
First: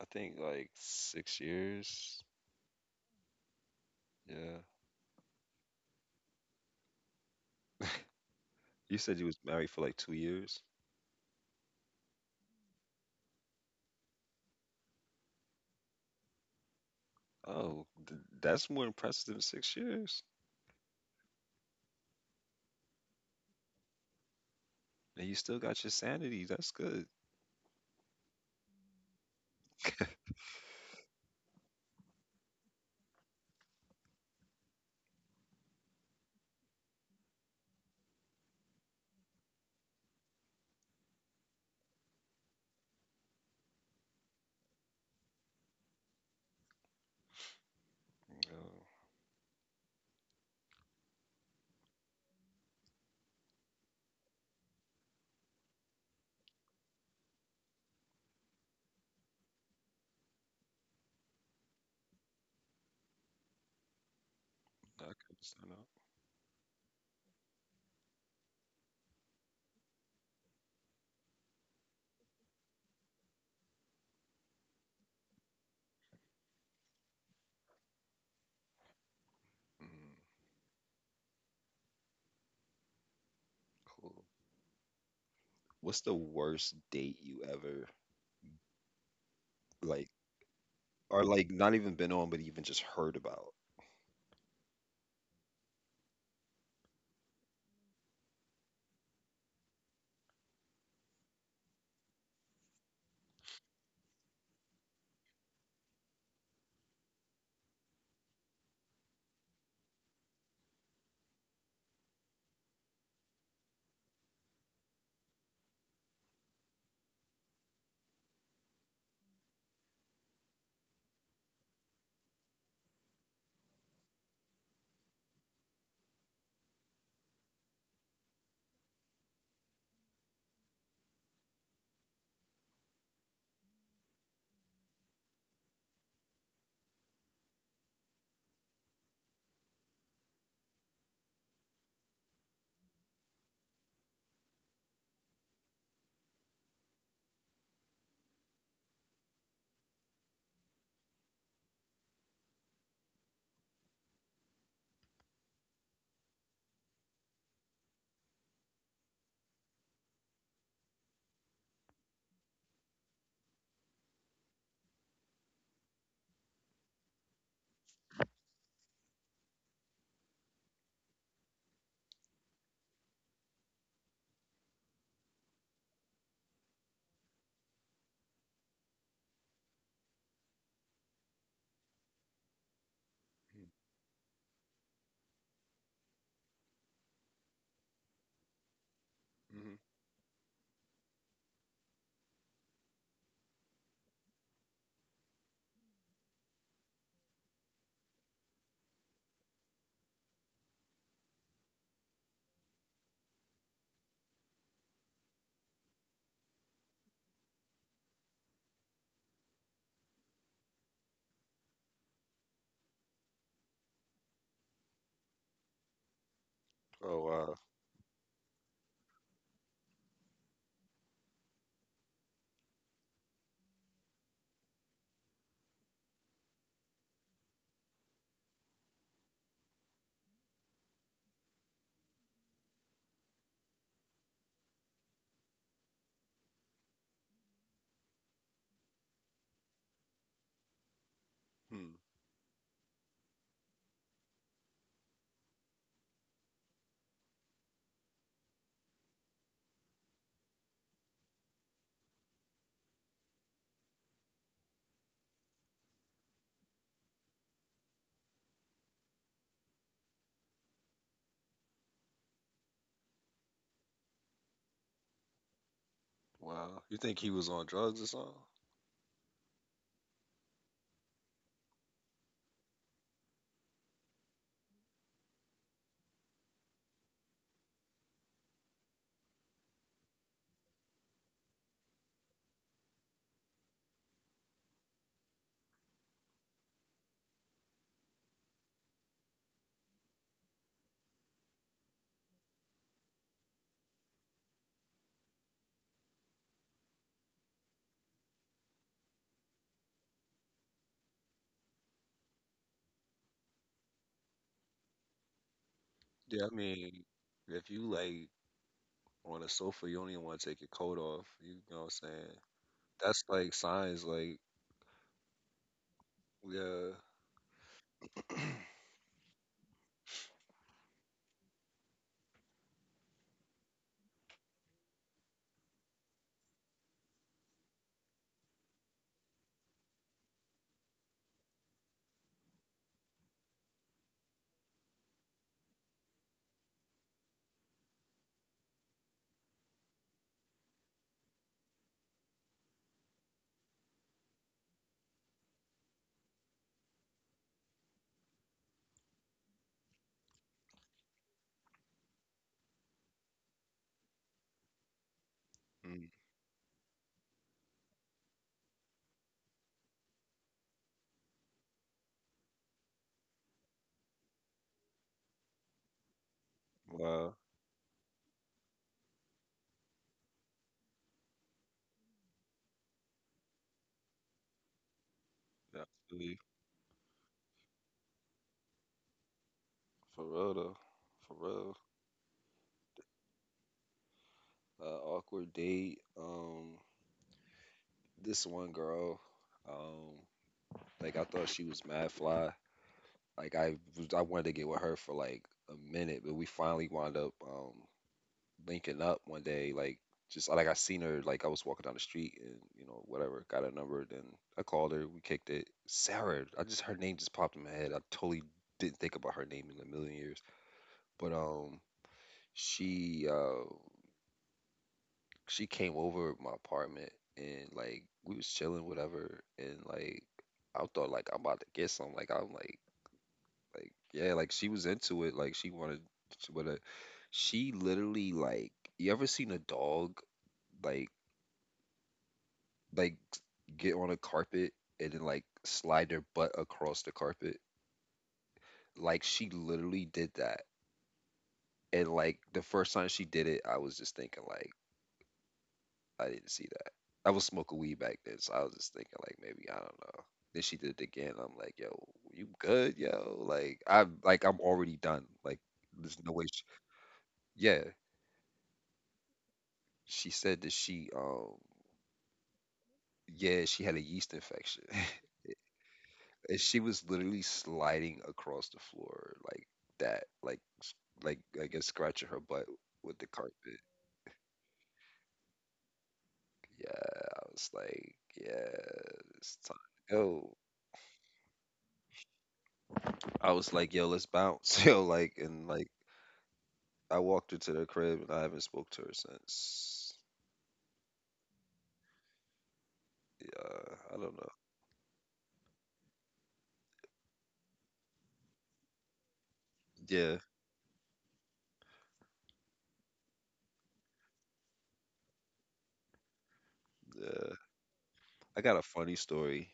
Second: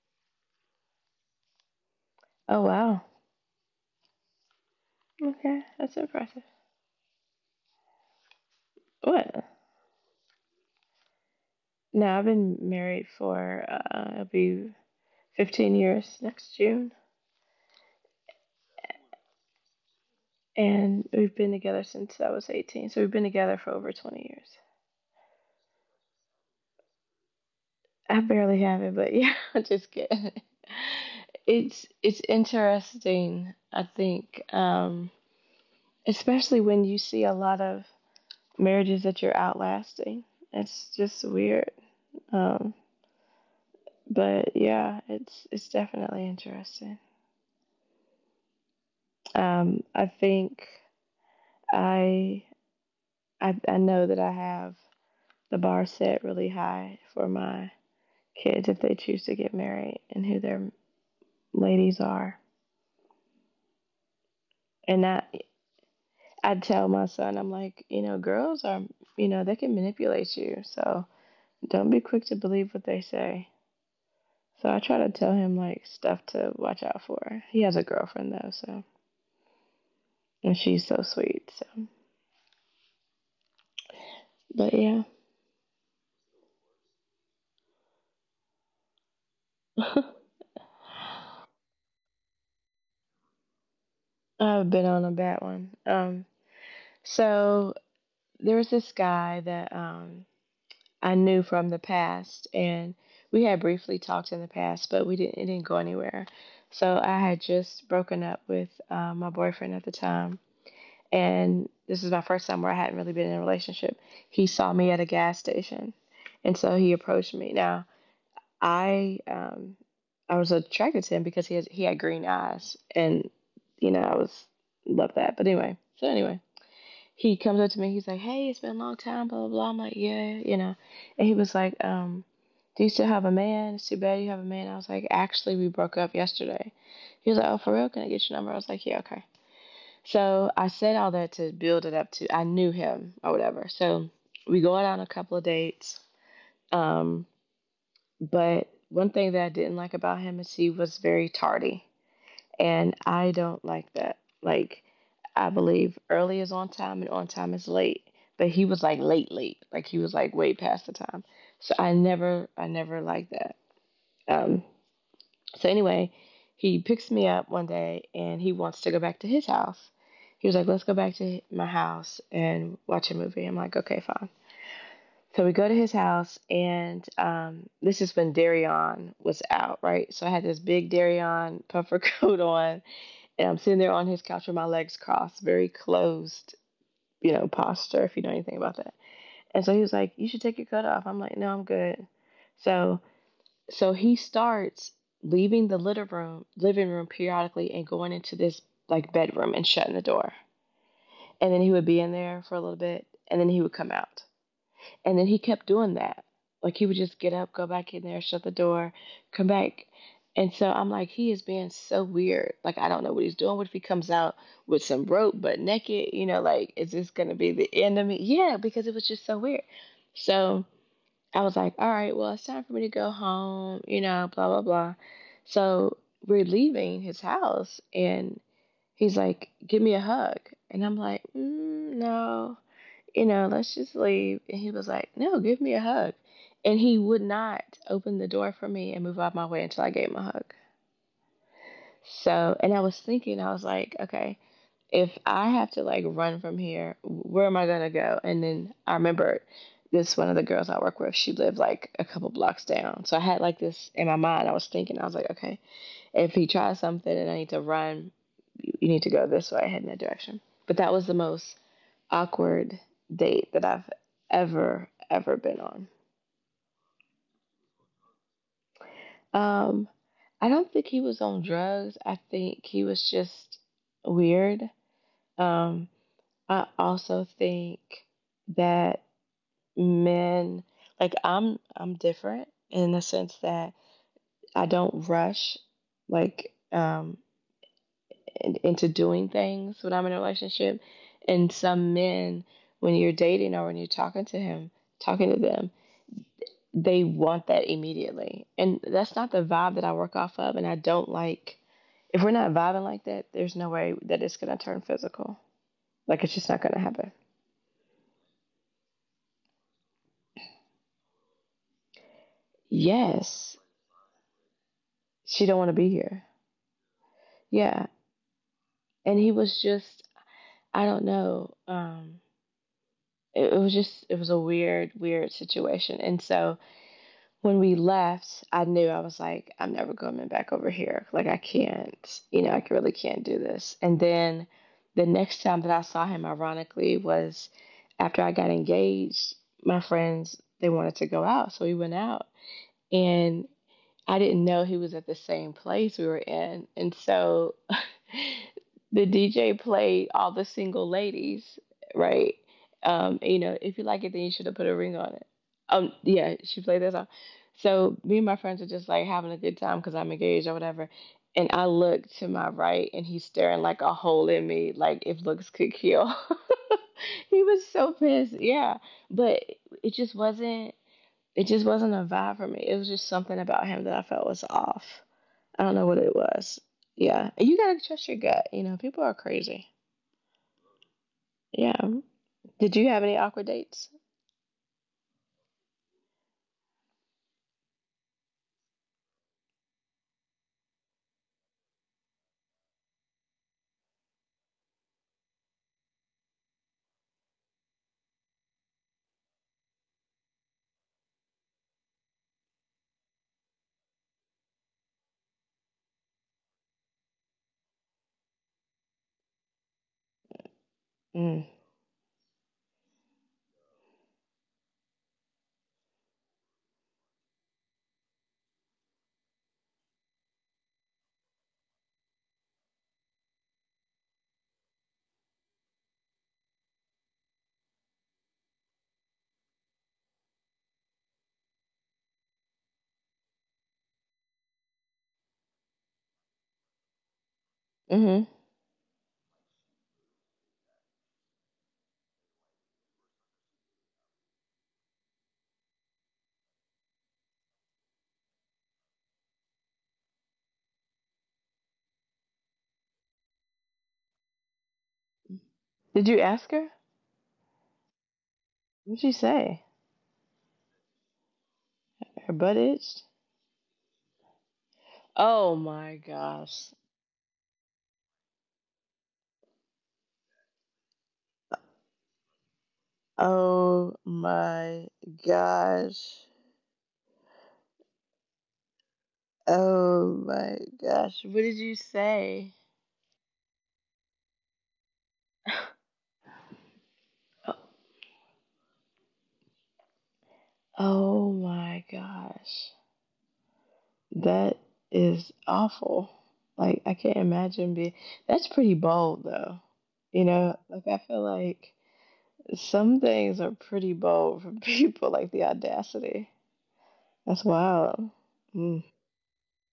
I think like 6 years.
Oh wow,
Yeah.
okay, that's impressive.
<laughs> You said you was
What?
married for like 2 years.
No, I've been married for it'll be 15 years next June,
Oh, that's more impressive than 6 years.
and we've been together since I was 18, so we've been together for over 20 years.
And you still got your sanity. That's good.
I barely have it, but yeah, <laughs> I'm just kidding. It's interesting, I think, especially when you see a lot of marriages that you're outlasting. It's just weird. Um, but yeah, it's definitely interesting.
Oh,
Um, I think I, I know that I have the bar set really high for my kids if they choose to get married and who their ladies are. And
I could stand up.
I tell my son, I'm like, you know, girls are, you know, they can manipulate you. So don't be quick to believe what they say. So I try to tell him, like, stuff to watch out for. He has a girlfriend, though, so.
Mm,
And she's so sweet. So,
cool.
but yeah,
What's the worst date you ever like, or like not even been on, but even just heard about?
<laughs> I've been on a bad one. So there was this guy that I knew from the past, and we had briefly talked in the past, but we didn't. It didn't go anywhere. So I had just broken up with my boyfriend at the time, and this is my first time where I hadn't really been in a relationship. He saw me at a gas station, and so he approached me. Now I um I was attracted to him because he had green eyes, and you know I was love that. But anyway, so anyway, he comes up to me. He's like, "Hey, it's been a long time." Blah blah blah. I'm like, "Yeah, you know," and he was like, Do you still have a man? It's too bad you have a man. I was like, actually, we broke up yesterday. He was like, oh, for real? Can I get your number? I was like, yeah, okay. So I said all that to build it up to I knew him or whatever. So we go out on a couple of dates. Um, but one thing that I didn't like about him is he was very tardy. And I don't like that. Like I believe early is on time and on time is late. But he was like late late. Like he was like way past the time. So I never liked that. Um, so anyway, he picks me up one day and he wants to go back to his house. He was like, "Let's go back to my house and watch a movie." I'm like, "Okay, fine." So we go to his house, and this is when Darion was out, right? So I had this big Darion puffer <laughs> coat on, and I'm sitting there on his couch with my legs crossed, very closed, you know, posture, if you know anything about that. And
Mm-hmm.
so he was like, You should take your coat off. I'm like, No, I'm good. So he starts leaving the living room periodically and going into this like bedroom and shutting the door. And then he would be in there for a little bit and then he would come out. And then he kept doing that. Like he would just get up, go back in there, shut the door, come back. And so I'm like, he is being so weird. Like I don't know what he's doing. What if he comes out with some rope but naked? Like is this
Oh
gonna
wow.
be the end of me? Yeah, because it was just so weird. So I was like, all right, well, it's time for me to go home, blah, blah, blah. So we're leaving his house and he's like, give me a hug. And I'm like, no, let's just leave. And he was like, no, give me a hug. And he would not open the door for me and move out of my way until I gave him a hug.
Hmm.
So, and I was thinking, I was like, okay, if I have to like run from here, where am I gonna go? And then I remember this one of the girls I work with, she lived like a couple blocks down. So I had like this in my mind. I was thinking, I was like, okay, if he tries something and I need to run, you need to go this way, head in that direction. But that was the most awkward date that I've ever been on.
Wow. You think he was on drugs or something?
Um, I don't think he was on drugs. I think he was just weird. Um, I also think that men like I'm different in the sense that I don't rush like into doing things when I'm in a relationship, and some men when you're dating or when you're talking to him talking to them, they want that immediately, and that's not the vibe that I work off of. And I don't like, if we're not vibing like that, there's no way that it's going to turn physical. Like it's
Yeah,
just
I
not going to
mean,
happen.
if you like on a sofa, you don't even want to take your coat off. You know what I'm saying? That's like
Yes,
signs, like
she don't want to be here.
yeah.
Yeah.
<clears throat>
And he was just, I don't know. It was just, it was a weird, weird situation. And so when we left, I knew I was like, I'm never coming back over here. Like, I can't, you know, I really can't do this. And then the next time that I saw him, ironically, was after I got engaged. My friends, they wanted to go out. So we went out. And I didn't know he was at the same place we were in. And so <laughs> the DJ played all the single ladies, right? You know, if you like it, then you should have put a ring on it.
Mm.
Yeah, she played that song. So me and my friends are just like having a good time because I'm engaged or whatever. And I look to my right, and he's staring like a hole in me, like if looks could kill. <laughs>
Wow.
he was so pissed, yeah. But it just wasn't it just wasn't a vibe for me. It was just something about him that I felt was off. I don't
Yeah,
know what it
really.
was. Yeah. And you gotta trust your gut. You know, people are crazy.
For real though. For real.
Yeah. Did you have any awkward dates?
Awkward date. This one girl. Um, like I thought she was mad fly. Like I wanted to get with her for like a minute, but we finally wound up linking up one day. Like just like I seen her. Like I was walking down the street and you know whatever. Got her number. Then I called her. We kicked it. Sarah. I just her name just popped in my head. I totally didn't think about her name in a million years. But
Mm.
she uh she came over at my apartment, and like we was chilling, whatever, and like I thought like I'm about to get some. Like I'm like yeah, like she was into it. Like she wanted, but she literally like you ever seen a dog like like get on a carpet and then like slide their butt across the carpet?
Hmm.
Like she literally did that. And like the first time she did it, I was just thinking like, I didn't see that. I was smoking weed back then, so I was just thinking like maybe I don't know. Then she did it again. I'm like, yo, you good, yo? Like I'm already done. Like
Did
there's
you
no way.
ask
She,
her?
yeah,
What'd she say?
she said that she
Her butt itched?
yeah she had a yeast infection,
Oh my
<laughs> and
gosh.
she was literally sliding across the floor like that, like like I guess scratching her butt with the carpet.
Oh my gosh.
Yeah, I was like, yeah, it's time.
Oh
Yo,
my gosh. What did you say?
I was like, yo, let's bounce. <laughs> Yo, like and like. I walked into their crib and I haven't spoke to her since.
Oh my gosh.
Yeah, I don't know.
That is awful. Like I can't imagine being, that's pretty bold though. You
Yeah,
know, like I feel like some things are pretty bold for <laughs> people, like the audacity. That's
yeah.
wild.
I got a
Mm.
funny story.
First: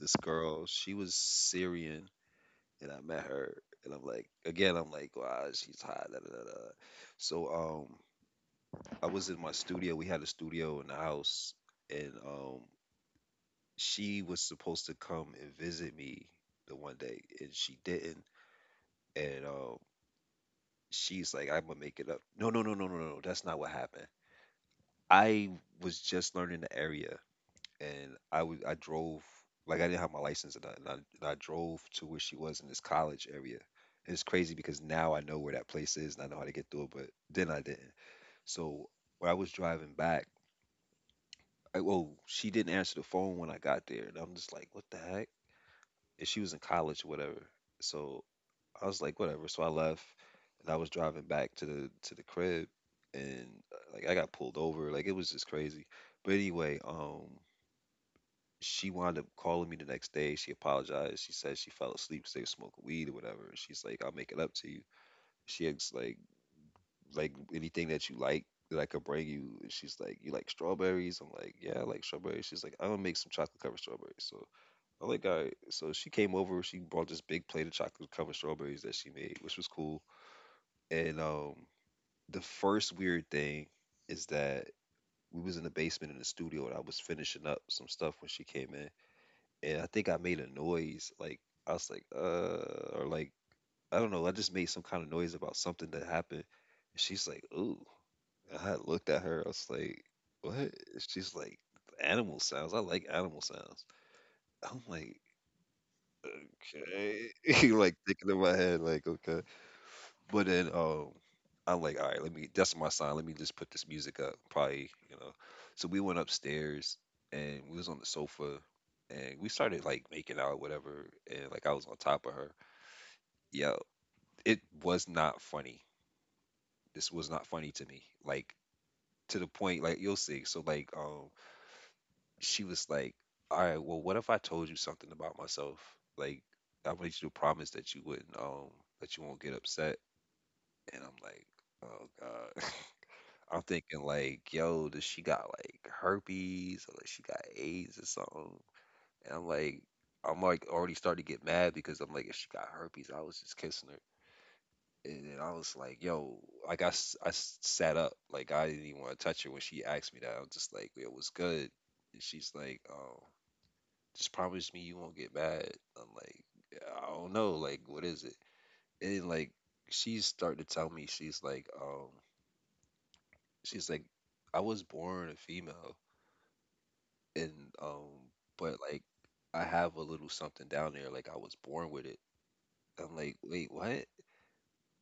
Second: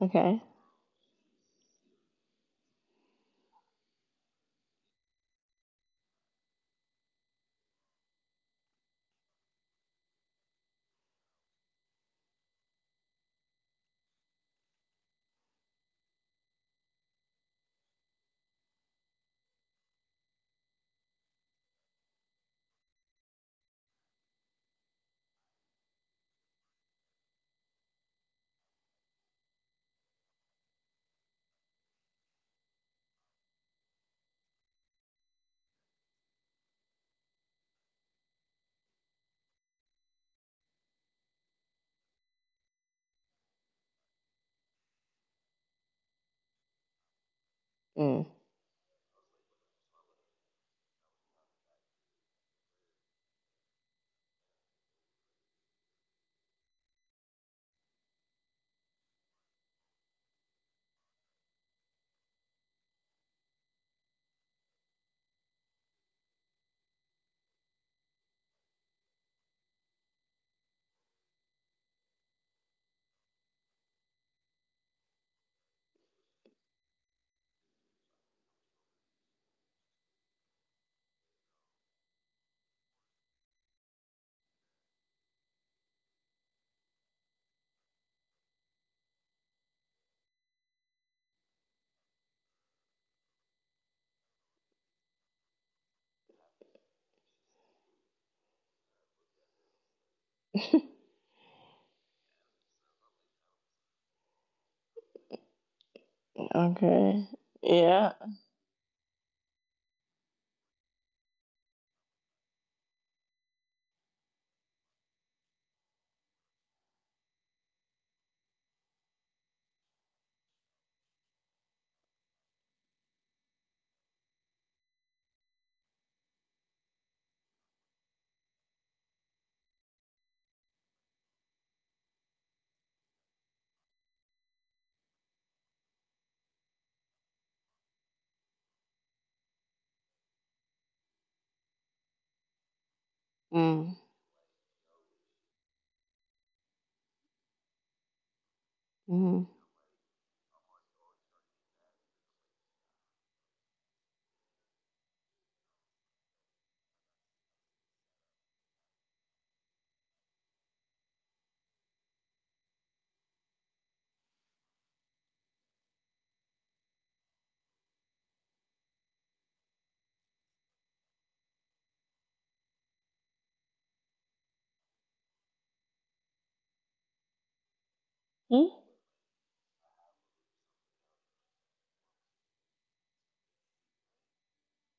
This
Okay.
girl, she was Syrian, and I met her, and I'm like, again, I'm like, wow, she's hot. Da, da, da, da. So, I was in my studio. We had a studio in the house, and she was supposed to come and visit me the one day, and she didn't. And she's like, I'm gonna make it up. No, no, no, no, no, no. No, that's not what happened. I was just learning the area, and I drove, like I didn't have my license, and I drove to where she was in this college area. It's crazy because now I know where that place is and I know how to get through it, but then I didn't. So when I was driving back, well, she didn't answer the phone when I got there, and I'm just like, what the heck? And she was in college or whatever.
Mm.
So I was like, whatever. So I left, and I was driving back to the crib, and like I got pulled over. Like it was just crazy. But anyway, she wound up calling me the next day. She apologized. She said she fell asleep 'cause they were smoking weed or whatever. And she's like, I'll make it up to you. She asked like anything that you like that I could bring you. And she's like, you like strawberries? I'm like, yeah, I like strawberries. She's like, I'm gonna make some chocolate covered strawberries. So I'm like, all right. So she came over, she brought this big plate of chocolate covered strawberries that she made, which was cool. And the first weird thing is that we was in the basement in the studio, and I was finishing up some stuff when she came in, and I think I made a noise. Like I was like, or like I don't know. I just made some kind of noise about something that happened. And she's like, ooh. And I looked at her. I was like, what? And
<laughs>
she's like, animal sounds. I like animal sounds. I'm like,
Okay.
okay. <laughs> Like
Yeah.
thinking in my head, like, okay. But then I'm like, all right, let me. That's my sign. Let me just put this music up. Probably. So we went upstairs and we was on the sofa, and we started like making out, whatever. And like I was on top of her. Yeah, it was not funny. This was not funny to me. Like to the point, like you'll see. So like, she was like, all right, well, what if I told you something about myself? Like, I want you to promise that you wouldn't, that you won't get upset. And I'm like, oh God. <laughs> I'm
Mm.
thinking like, yo, does she got like herpes or like she got AIDS or something? And
Mm.
I'm like already starting to get mad because I'm like, if she got herpes, I was just kissing her. And then I was like, yo, like sat up, like I didn't even want to touch her when she asked me that. I was just like, it was good. And she's like, just promise me you won't get mad. I'm like, I don't know, like what is it? And then like she's starting to tell me she's like, I was born a female. And um
Mm.
but like I have a little something down there. Like I was born with it. I'm like, "Wait, what?" And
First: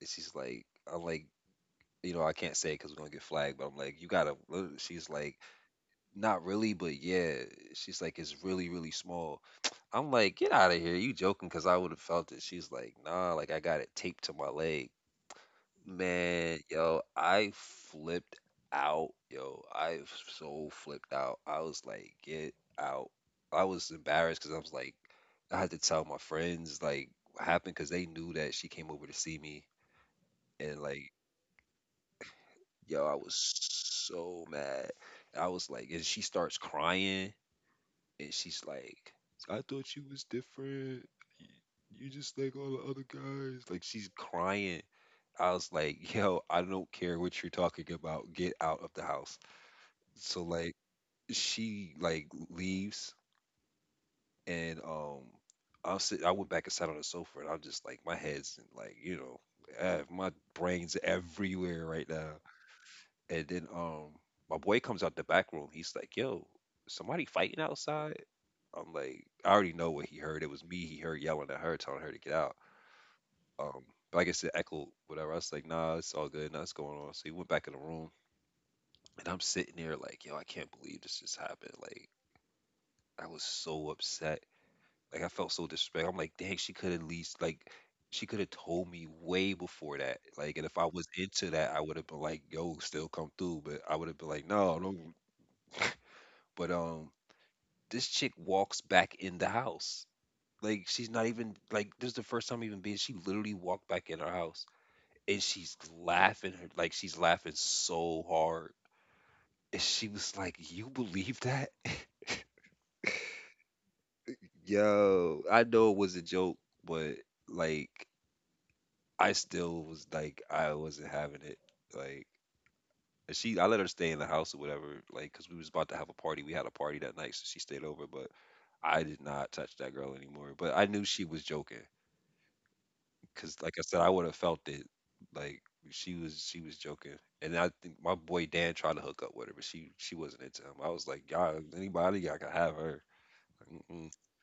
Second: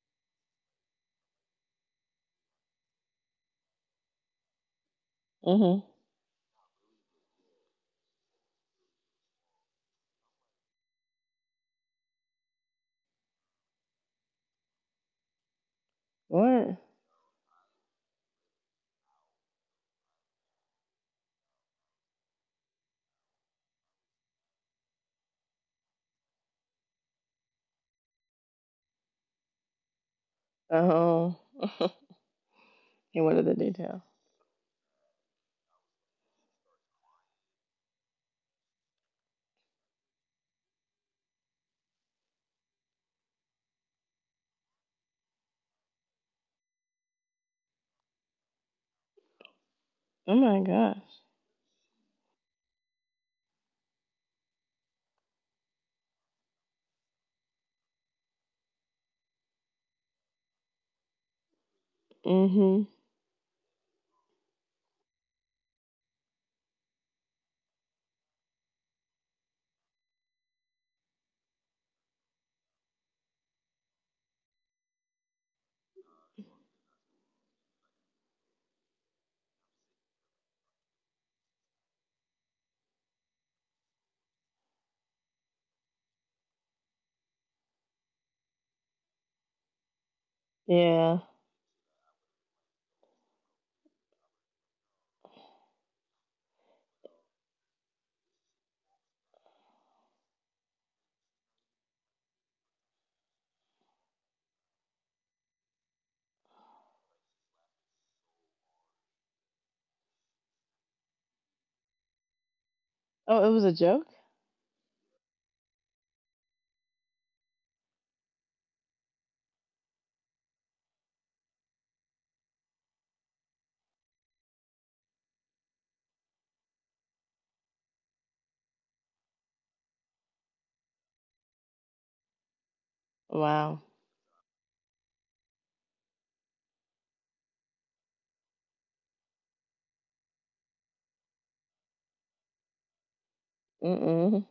she's like, I'm like, you know, I can't say because we're gonna get flagged, but I'm like, you gotta. She's like,
Mm-hmm.
not really, but yeah. She's like, it's really, really small. I'm like, get out of here. You joking? Because I would have felt it. She's like, nah, like I got it taped to my leg. Man,
What?
yo, I flipped out. Yo, I so flipped out. I was like, get out. I was embarrassed because I was like, I had to tell my friends like what happened because they knew that she came over to see me. And like,
Oh. <laughs>
yo, I
and
was
what are the details?
so mad. I was like, and she starts crying and she's like, I thought you was different. You you just like all the other guys. Like she's crying. I was like, yo, I don't care what you're talking about. Get out of the house.
Oh
So
my
like
gosh.
she like leaves and I was sit I went back and sat on the sofa and I'm just like my head's in, like, you know, my brain's everywhere right now.
Mm-hmm.
And then my boy comes out the back room. He's like, yo, somebody fighting outside? I'm like, I already know what he heard. It was me. He heard yelling at her, telling her to get out. Um, but I guess it echoed whatever. I was like, nah, it's all good. Nothing's going on. So he went back in the room. And I'm sitting there like, yo, I can't believe this just happened. Like, I was so upset. Like, I felt so disrespected. I'm like, dang, she could at least, like, she could have told me way before that. Like, and if I was
Yeah.
into that, I would have been like, yo, still come through. But I would have been like, no, no. <laughs> But, this chick walks back in the house. Like, she's not even, like, this is the first time even being, she literally walked back in her house and she's laughing, her like, she's laughing so hard. And she was like, you believe that? <laughs>
Oh, it was a joke?
Yo, I know it was a joke, but like I still was like I wasn't having it. Like I let her stay in the house or whatever. Like because we was about to have a party. We had a party that night, so she stayed over. But I did not touch that girl anymore. But I knew she was joking because, like
Wow.
I said, I would have felt it. Like she was joking. And I think my boy Dan tried to hook up with her, but she wasn't into him. I was like, God, anybody, I could have her.
Mm.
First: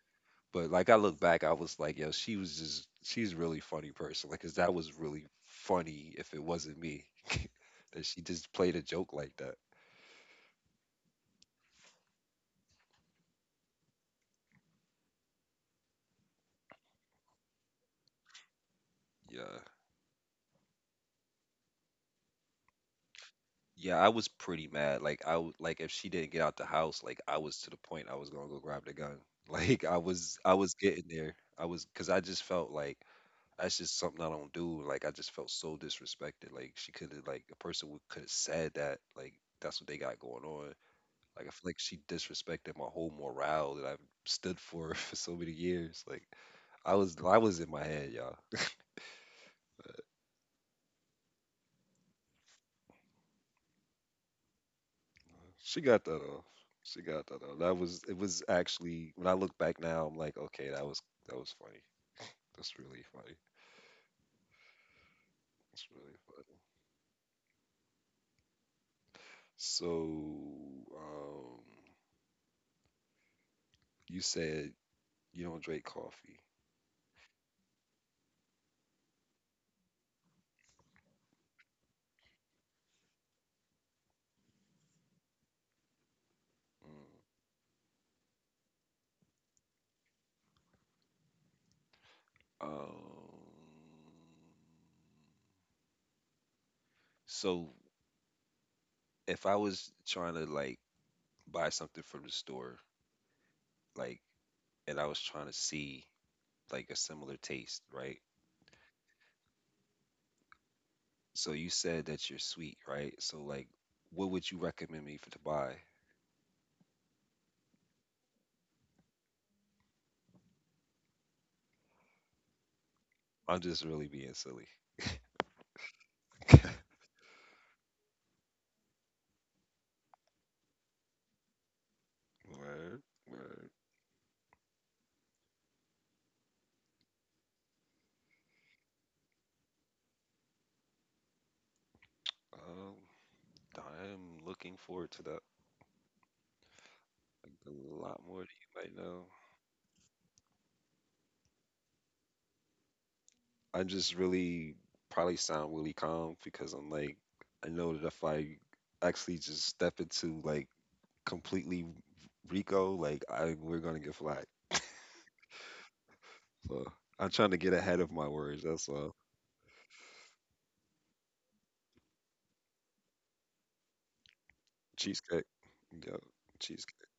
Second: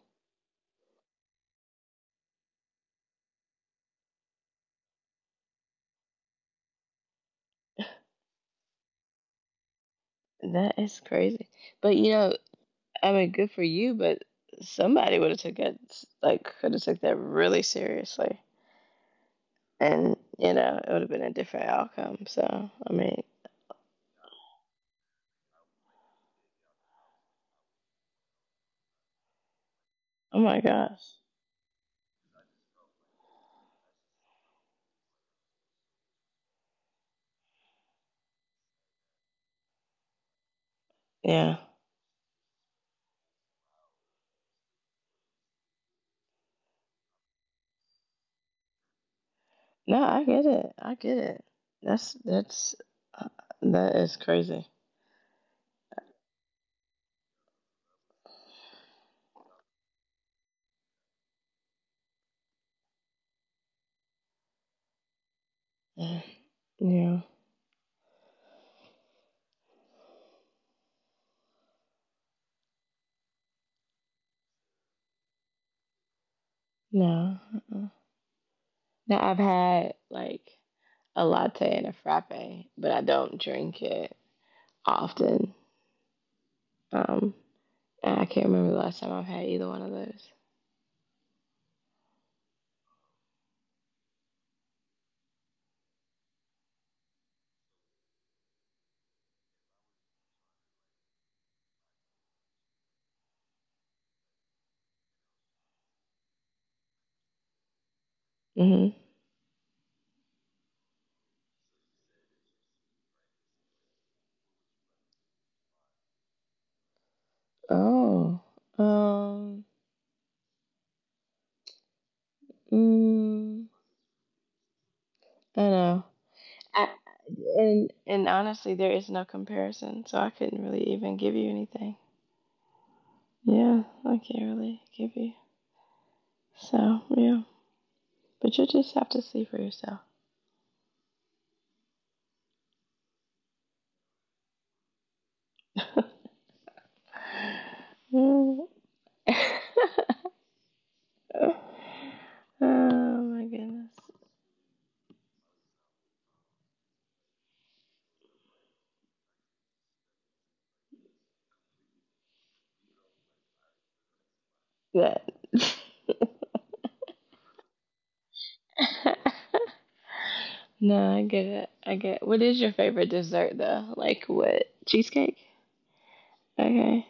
But like I look back, I was like, yo, she was just she's a really funny person. Like, cause that was really funny if it wasn't me <laughs> that she just played a joke like that.
That is crazy. But you know, I mean, good for you, but somebody would have took it, like could have took that really seriously.
Yeah.
And, you know, it would have been a different outcome. So, I mean,
Yeah, I was pretty mad. Like like if she didn't get out the house, like I was to the point I was gonna go grab the gun. <laughs> Like
oh
I
my
was getting
gosh.
there. I was because I just felt like that's just something I don't do. Like I just felt so disrespected. Like she could have, like a person would could have said that. Like that's what they got going on. Like I
Yeah.
feel like she disrespected my whole morale that I've stood for <laughs> for so many years. Like I was in my head, y'all. <laughs>
No, I get it. I get it. That's uh, that is crazy.
She got that off. She got that off. That was, it was actually, when I look back now, I'm like, okay, that was funny. That's really funny. That's really
Yeah.
funny.
No.
So, um, you said you don't drink coffee.
No. Uh-uh. Now I've had like a latte and a frappe, but I don't drink it often. Um, and I can't remember the last time I've had either one of those.
Mm. So if I was trying to like buy something from the store, like and I was trying to see like a similar taste, right?
Hmm.
So you said that you're sweet, right? So like, what would you recommend me for to buy?
Oh. Um.
I'm
Mm,
just really being silly.
I don't know.
<laughs>
I, and honestly, there is no comparison, so I couldn't really even give you anything.
Word, word.
Yeah, I can't really give you. So yeah, but you just have to see for yourself.
Um, I'm looking forward to that a lot more than you
Mm.
might know.
<laughs> oh my
I
goodness.
just really probably sound really calm because I'm like, I know that if I actually just step into like completely Rico, like I we're gonna get flack.
That.
So I'm trying to get ahead of my words. That's all.
<laughs> no, I get it. I get it. What is your favorite dessert though? Like what? Cheesecake.
Cheesecake. Yeah, cheesecake.
Okay.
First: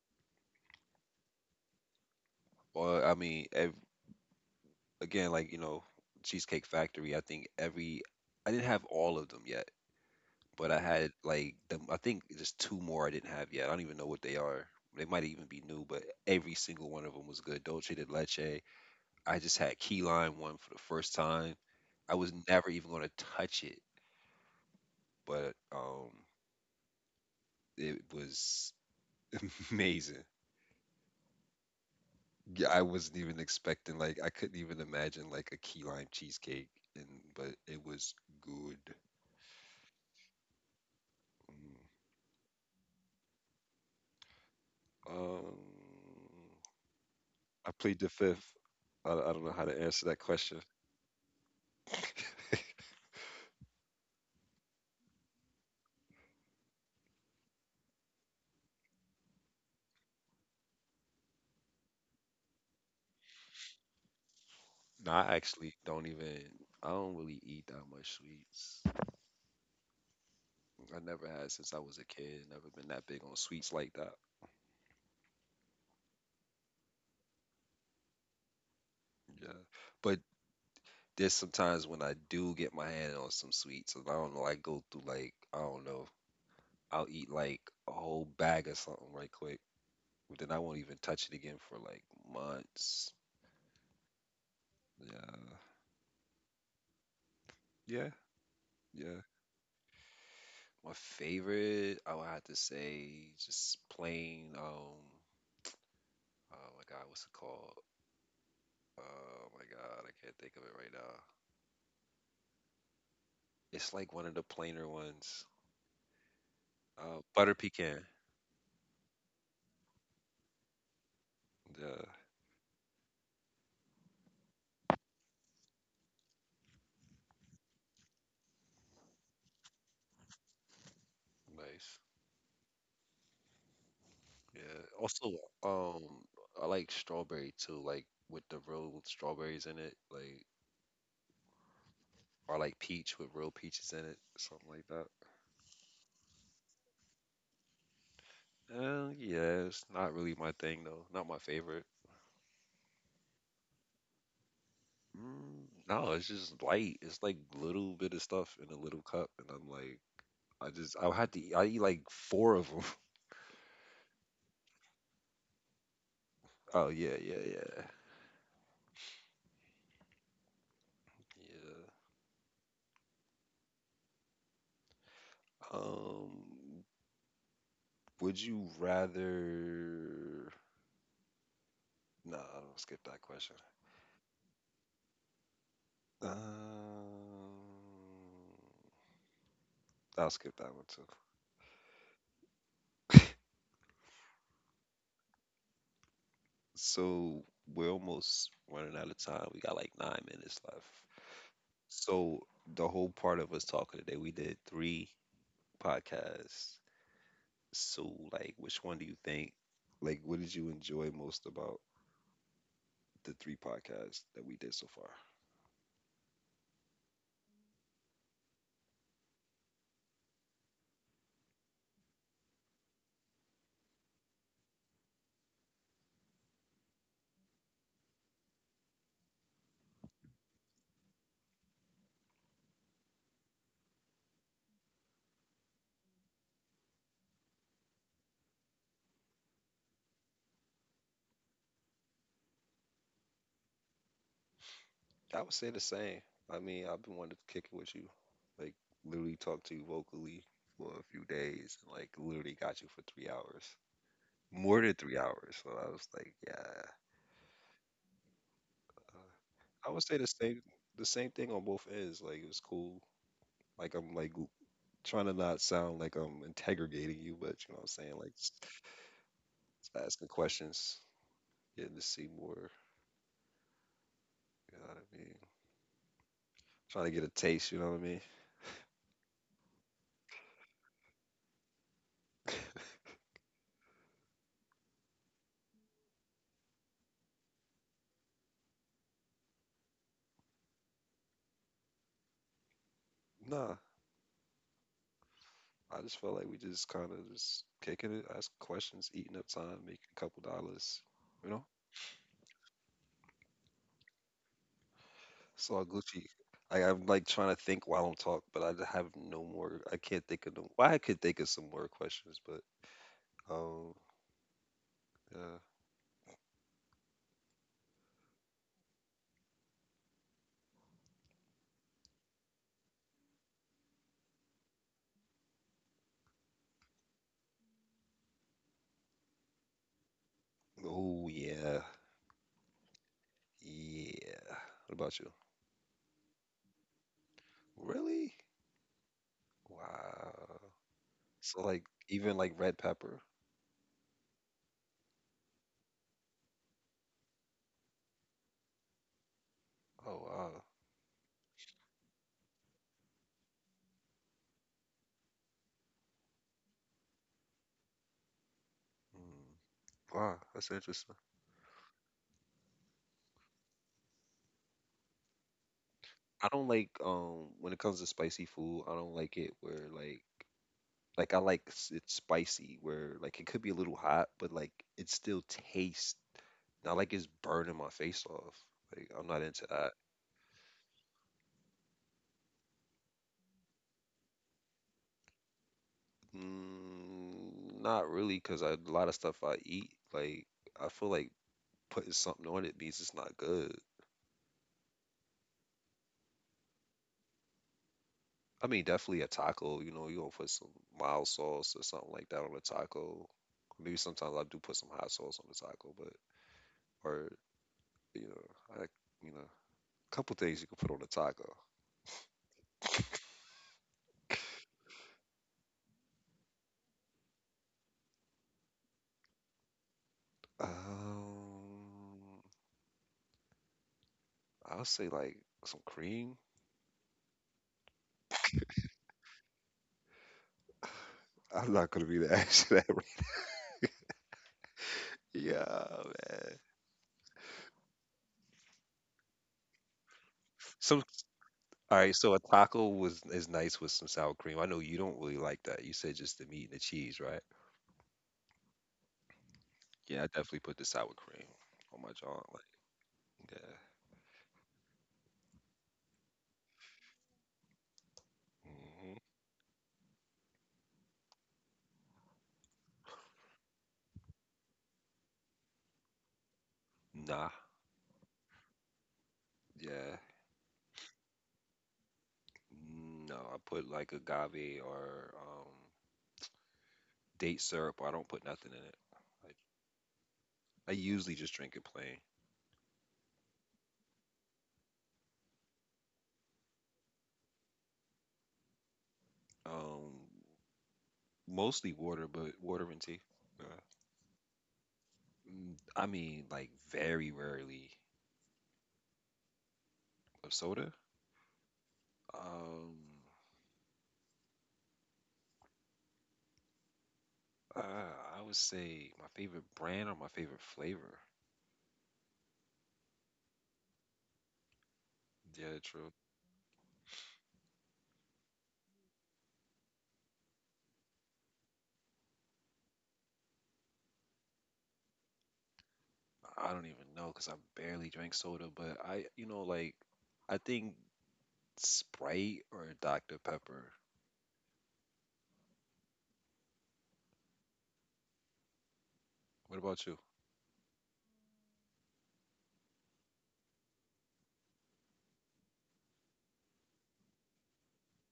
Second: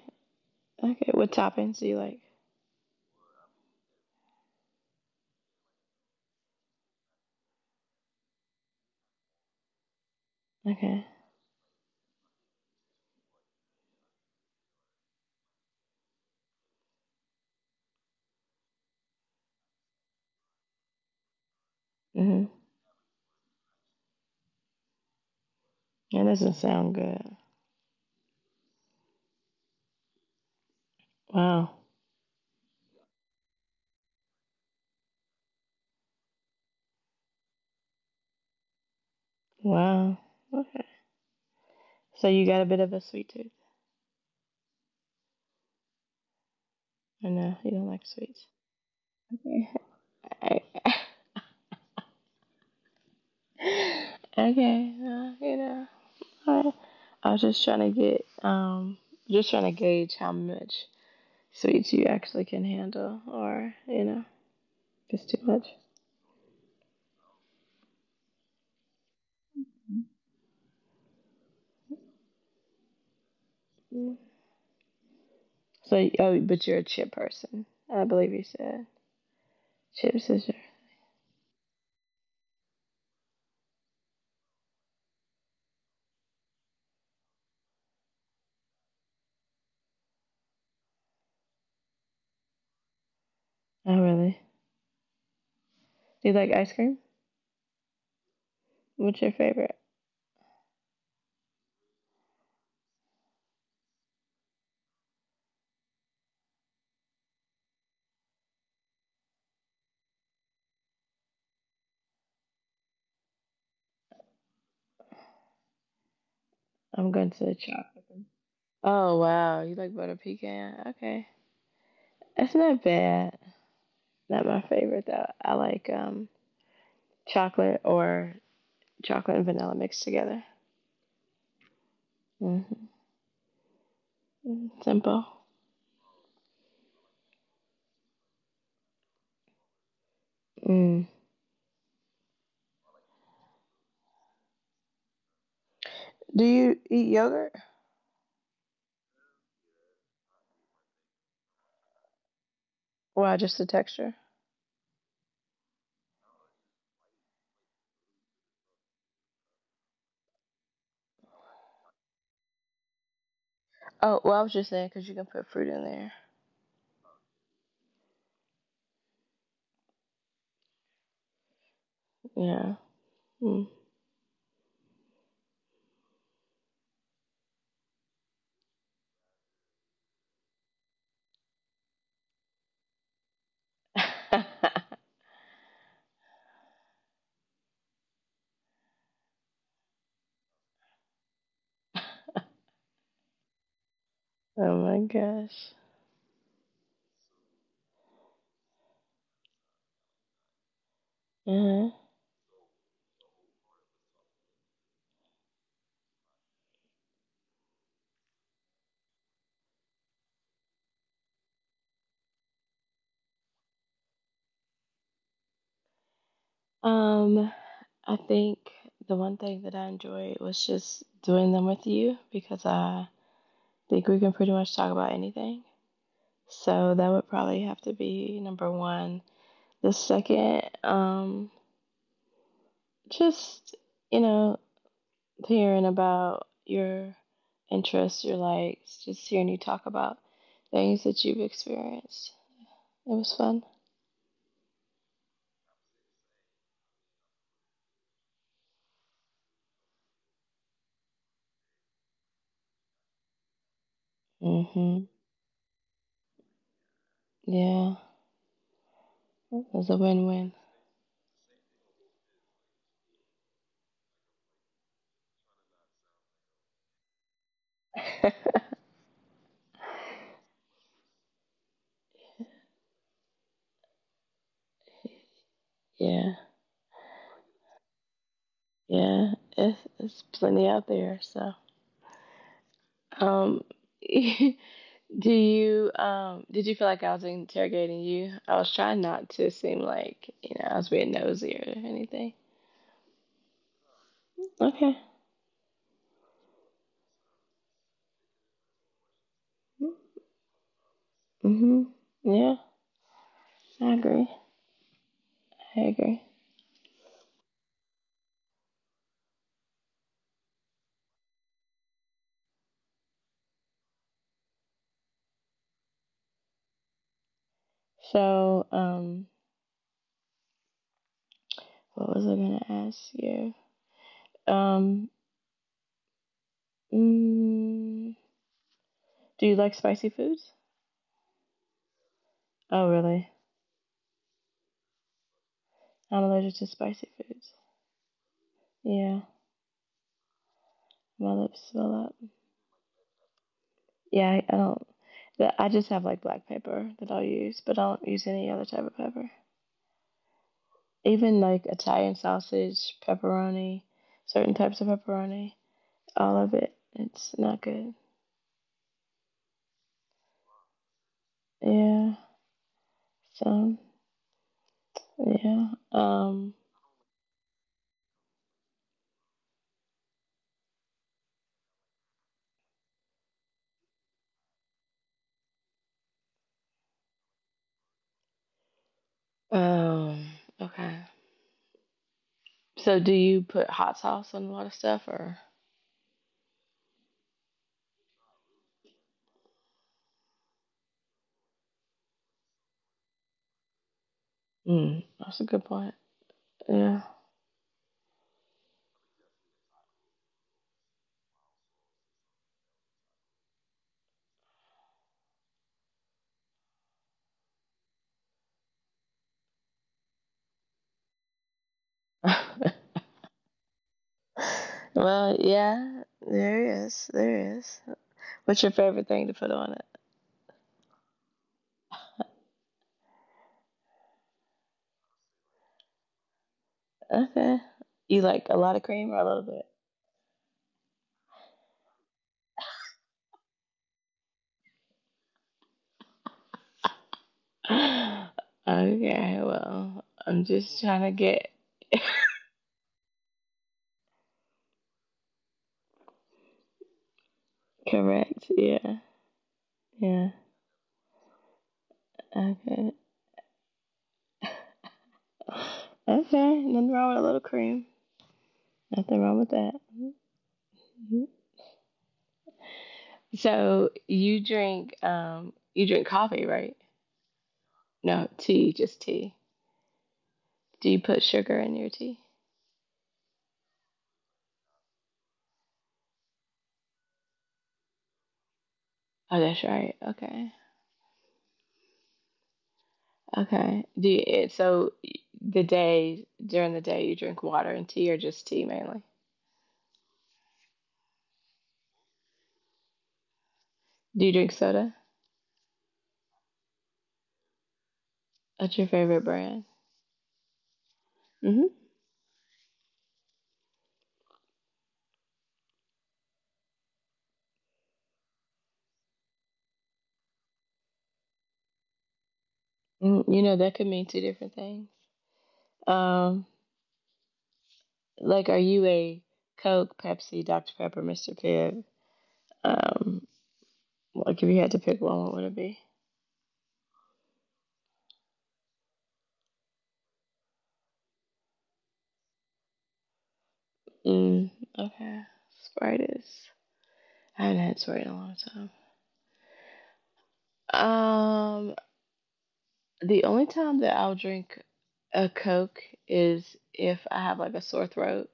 Okay. What toppings do you like?
Well, I mean, ev again, like, you know, Cheesecake Factory, I think every I didn't have all of them yet, but I
Okay.
had like them I think just two more I didn't have yet. I don't even know what they are. They might even be new, but every single one of them was good. Dolce de leche. I just had key lime one for the first time. I was
Mhm.
never even going to touch it, but
That doesn't sound good.
it was <laughs> amazing.
Wow.
Yeah, I wasn't even expecting, like I couldn't even imagine like a key lime cheesecake and but it was good.
Wow. Okay.
Mm.
So you got a bit of a sweet tooth.
Um,
I know you
I
don't
plead
like
the
sweets.
fifth. I don't know how to
Okay.
answer that question.
<laughs>
<laughs>
okay. You know. All right. I was just trying to get just trying to gauge how much sweets you actually can handle, or you know,
No,
if it's
I
too much.
actually don't even, I don't really eat that much sweets. I never had since I was a kid. Never been that big on sweets like that.
Mm. So, oh, but you're a chip person. I believe you said
Yeah. But
chips is your.
there's sometimes when I do get my hand on some sweets, and I don't know, I go through like I don't know, I'll eat like a whole bag of something right quick, but then I won't even touch it again for like months.
Oh, really?
Yeah,
Do you like ice cream?
yeah,
What's
yeah.
your favorite?
My favorite, I would have to say, just plain. Oh my God, what's it called? Oh my God, I can't think of it right now. It's like one of the plainer ones.
I'm going to the
Butter
chocolate.
pecan.
Oh wow, you like butter pecan? Okay,
Yeah,
that's not bad. Not my favorite though. I like chocolate or chocolate and vanilla mixed together.
nice.
Hmm.
Yeah.
Simple.
Also, um, I like strawberry too, like with the real strawberries in it. Like,
Mm.
or like peach with real peaches in it, something like that.
Do you eat yogurt?
Yeah, it's not really my thing though. Not my favorite.
Why just the texture?
Mm, no, it's just light. It's like little bit of stuff in a little cup, and I'm like, I just, I eat like four of them. <laughs>
Oh well, I was just saying because you can put fruit in there.
Oh yeah, yeah, yeah, yeah.
Yeah. Mm.
Um, would you rather? Nah, I'll skip that question.
<laughs>
Um, I'll skip that one too. <laughs>
oh my gosh.
So we're almost running out of time. We got like 9 minutes left.
uh
So the whole part of us talking today, we did three podcasts. So like, which one do you think? Like, what did you enjoy most about the three podcasts that we did so far?
Um, I think the one thing that I enjoyed was just doing them with you because I think we can pretty much talk about anything. So that would probably have to be number one. The second, just, you know, hearing about your interests, your likes, just hearing you talk about things that you've experienced. It was fun.
I would say the same. I mean, I've been wanting to kick it with you, like literally talk to you vocally for a few days, and like literally got you for 3 hours, more than
Mm-hmm.
3 hours. So I was like, yeah,
Yeah. It was
I
a
would say the
win-win.
same, the same thing on both ends. Like it was cool. Like I'm like trying to not sound like I'm interrogating you, but you know what I'm saying? Like
<laughs>
just asking questions, getting to see more, you know what I mean?
yeah.
Trying to get a taste, you know what I mean?
Yeah. It's plenty out there. So,
<laughs>
um, <laughs> you do you did you feel like I was interrogating you? I was trying not to seem like, you know, I was being nosy or anything.
Nah.
Okay.
I just felt like we just kind of just kicking it, asking questions, eating up time, making a couple dollars, you know?
Hmm. Yeah, I agree. I
So I
agree.
Gucci. I'm like trying to think while I'm talk, but have no more. I can't think of no. Well, I could think of some more questions, but um, yeah.
So, what was I gonna ask you? Um, mm, do you like spicy foods?
Oh yeah,
Oh, really?
yeah. What about you?
I'm allergic to spicy foods.
Really?
Yeah,
Wow.
my lips
So like
swell up.
even like red pepper.
Yeah, I don't. That, I just have like black pepper that I'll use, but I don't use any other type of pepper.
Oh wow.
Even like Italian sausage, pepperoni, certain types of pepperoni, all of it. It's not good.
Mm. Wow, that's interesting.
Yeah. So yeah.
I
Um.
don't like when it comes to spicy food, I don't like it where like I like it's spicy where like it could be a little hot, but like it still tastes not like it's burning my face off. Like I'm not into that.
Um. Okay. So do you put hot sauce on a lot of stuff, or?
Mm, not really, because a lot of stuff I eat, like I feel like putting something on it means it's not good.
Mm, that's a good point. Yeah.
I mean, definitely a taco. You know, you gonna put some mild sauce or something like that on a taco. Maybe sometimes I do put some hot sauce on the taco, but or you know, I you know, a couple things you can put on a taco.
<laughs> well, yeah. There is. There is. What's your favorite thing to put on it?
Um, I'll say like some cream.
Okay. You like a lot of cream or a little bit?
<laughs> I'm not gonna be the answer that. <laughs> Yeah, man.
<sighs> <laughs> Okay, well, I'm just trying
Some
to get
all right. So a taco was is nice with some sour cream. I know you don't really like that. You said just the meat and the cheese, right?
correct. Yeah,
Yeah, I
yeah.
definitely put the sour cream on my jaw. Like,
Okay,
yeah.
okay. Nothing wrong with a little cream.
Hmm.
Nothing wrong with that. Mhm. So you drink coffee, right?
Nah.
No, tea, just tea.
Yeah.
Do you put sugar in your tea?
No, I put like agave or date syrup. Or I don't put nothing in it.
Oh,
Like,
that's right. Okay,
I usually just drink it plain.
okay. Do you, it, so the day during the day you drink water and tea, or just tea mainly?
Um, mostly water, but water and tea. Yeah.
Do you drink soda?
Mm, I mean, like very rarely
What's your favorite brand?
of soda.
Mm-hmm.
Um, uh, I would say my favorite brand or my favorite flavor.
Mm, you know, that could mean two different things.
Yeah, true.
Um, like, are you a Coke, Pepsi, Dr. Pepper, Mr. Pibb? Um, like, if you had to pick one, what would it be?
I don't even know because I barely drink soda, but I, you know, like I think Sprite or Dr. Pepper.
Mm, okay. Sprite is. I haven't had Sprite in a long
What about you?
time. The only time that I'll drink a Coke is if I have like a sore throat,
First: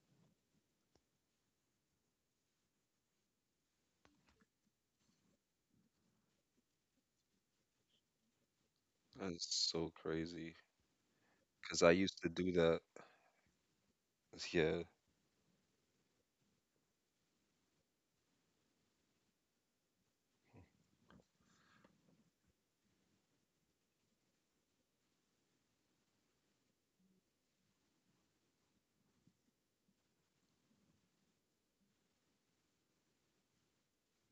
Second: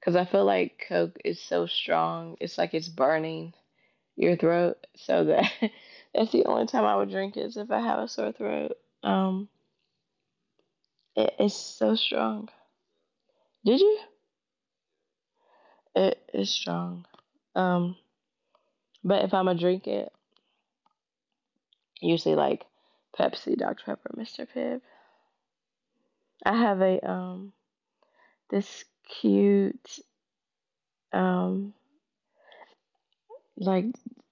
because I feel like Coke is so strong. It's like it's burning your throat. So that <laughs> that's the only time I would drink is if I have a sore throat.
That's
Um,
so crazy
it's
because I
so
used to
strong.
do that.
Did you?
Yeah,
It is strong. Um, but if I'm gonna drink it, usually like Pepsi, Dr Pepper, Mr Pibb. I have a this cute um like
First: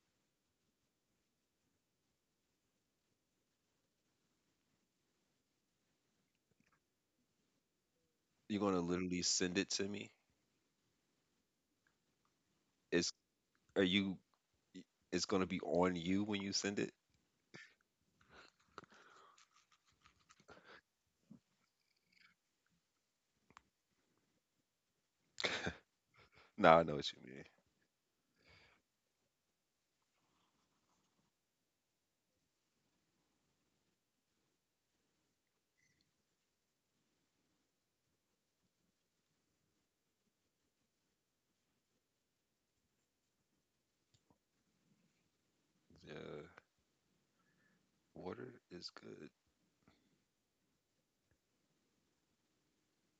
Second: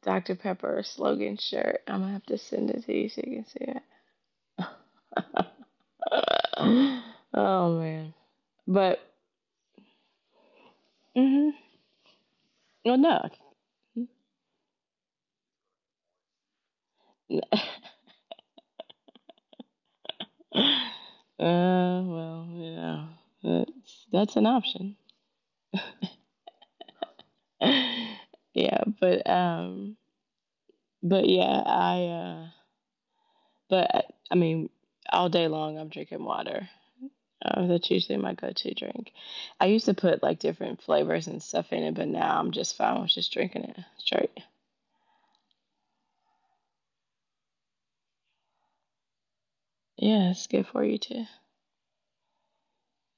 Dr Pepper slogan shirt. I'm gonna have to send it to you so you can see it. <gasps> <laughs> oh man,
you're gonna
but
literally send it to me.
mm-hmm. Well
It's
no,
are you? It's gonna be on you when you send it.
no. Well, you know, that's an option.
Nah, I know what you mean.
<laughs> yeah, but yeah, I but I mean, all day long I'm drinking water. That's usually my go-to drink. I used to put like different flavors and stuff in it, but now I'm just fine with just drinking it straight.
Yeah, water is good.
Yeah, it's good for you too.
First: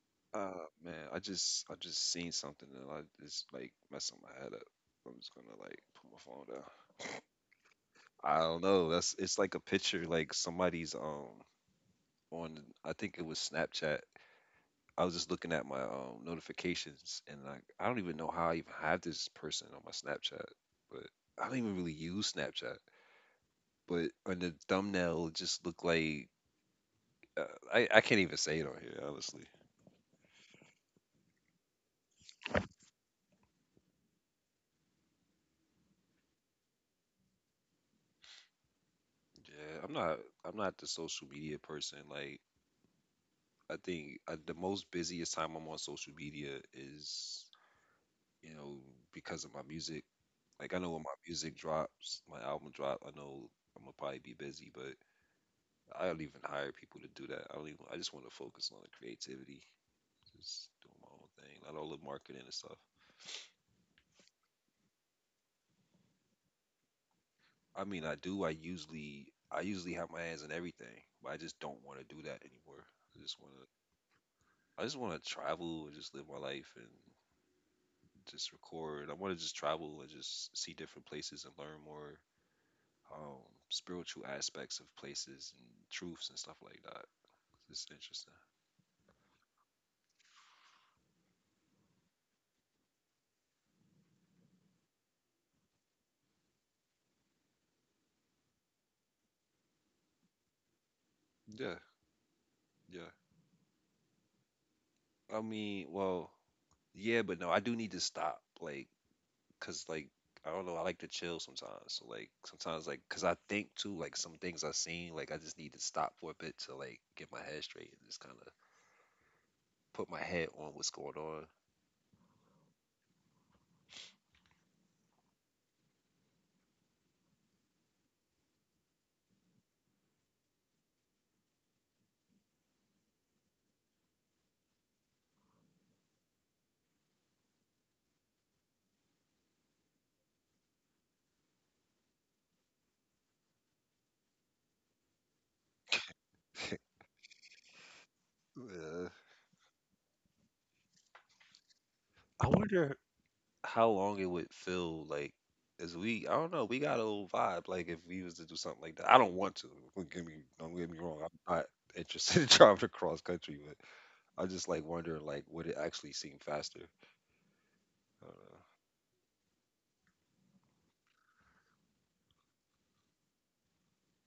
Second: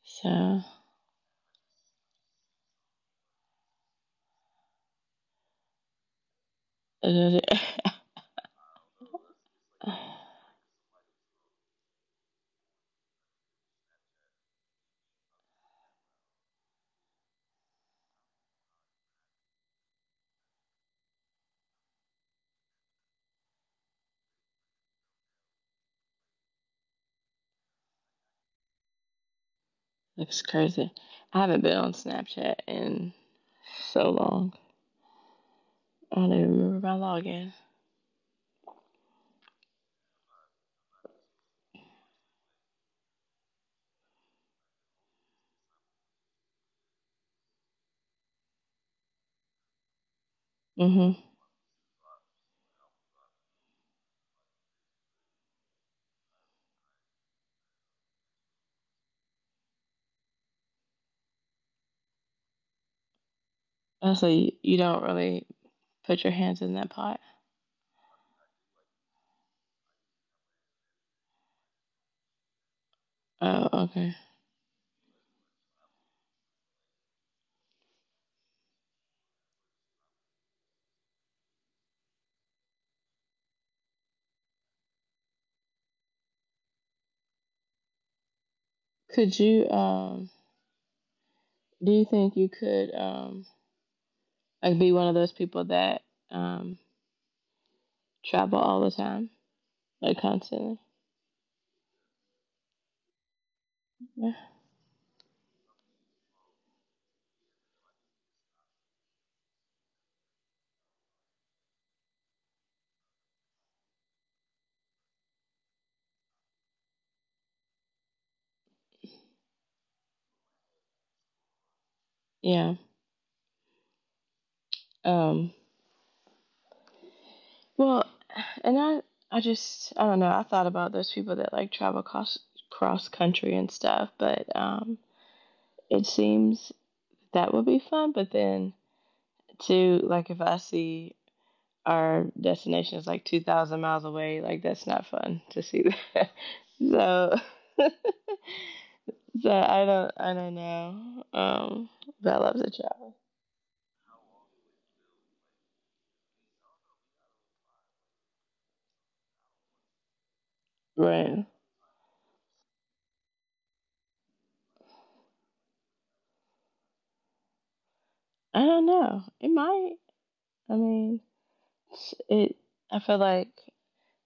So
Man, I just, I just seen something and I just like messing my head up. I'm just gonna like put my phone down.
it
I don't know. That's, it's like a picture like
<laughs>
somebody's on I think it was Snapchat. I was just looking at my notifications and I don't even know how I even have this person on my Snapchat, but I don't even really use Snapchat. But on the thumbnail it just looked like uh, I can't even say it on here, honestly.
looks crazy. I haven't been on Snapchat in so long. I don't even remember my login.
Yeah, I'm not the social media person. Like I think the most busiest time I'm on social media is you know because of my music. Like I know when my
Hmm.
music drops, my album drop, I know I'm gonna probably be busy, but I don't even hire people to do that. I don't even. I just want to focus on the creativity, just doing my own thing, not all the marketing and stuff.
Oh, so you don't really put your hands in that pot.
I mean, I do. I usually have my hands in everything, but I just don't want to do that anymore. I just want to.
Oh, okay.
I just want to travel and just live my life and just record. I want to just travel and just see different places and learn more um, spiritual aspects of places and truths and stuff like that. It's interesting.
Could you do you think you could like be one of those people that um travel all the time? Like constantly?
Yeah, yeah.
Yeah.
I mean, well, yeah, but no, I do need to stop, like, cause like I don't know, I like to chill sometimes. So like sometimes like, cause I think too, like some things I've seen, like I just need to stop for a bit to like get my head straight and just kind of put my head on what's going on.
Yeah. Um well, and I just I don't know, I thought about those people that like travel cross country and stuff, but it seems that would be fun, but then too like if I see our destination is like 2,000 miles away. Like that's not fun to see that. <laughs> so, <laughs>
Yeah.
so I don't know. But I
I
love the
wonder
job.
how long it would feel like. As we, I don't know, we got a little vibe. Like if we was to do something like that, I don't want to. Don't get me, don't get me wrong.
Right.
I'm not interested <laughs> in driving across country, but. I just like wondering like would it actually seem faster? I don't
I don't know. It might. I mean, it. I feel like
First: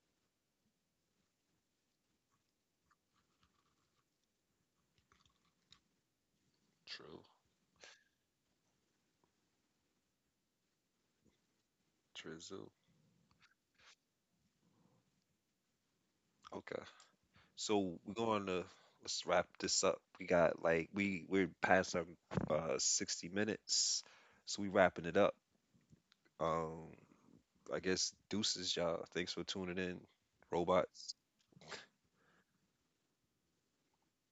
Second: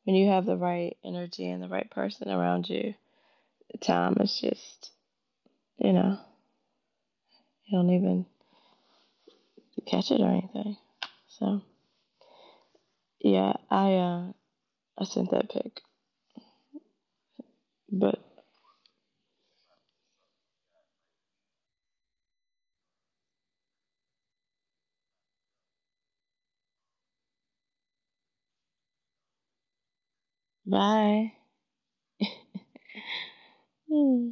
when you have the right energy and the right person around you, the time is just, you know,
know.
you don't even catch it or anything. So
True. Trizu.
yeah, I sent that pic.
Okay. So we're
But
going to, let's wrap this up. We got like we're past our 60 minutes. So we wrapping it up. Um I guess deuces y'all. Thanks for tuning in. Robots.
bye. Hmm.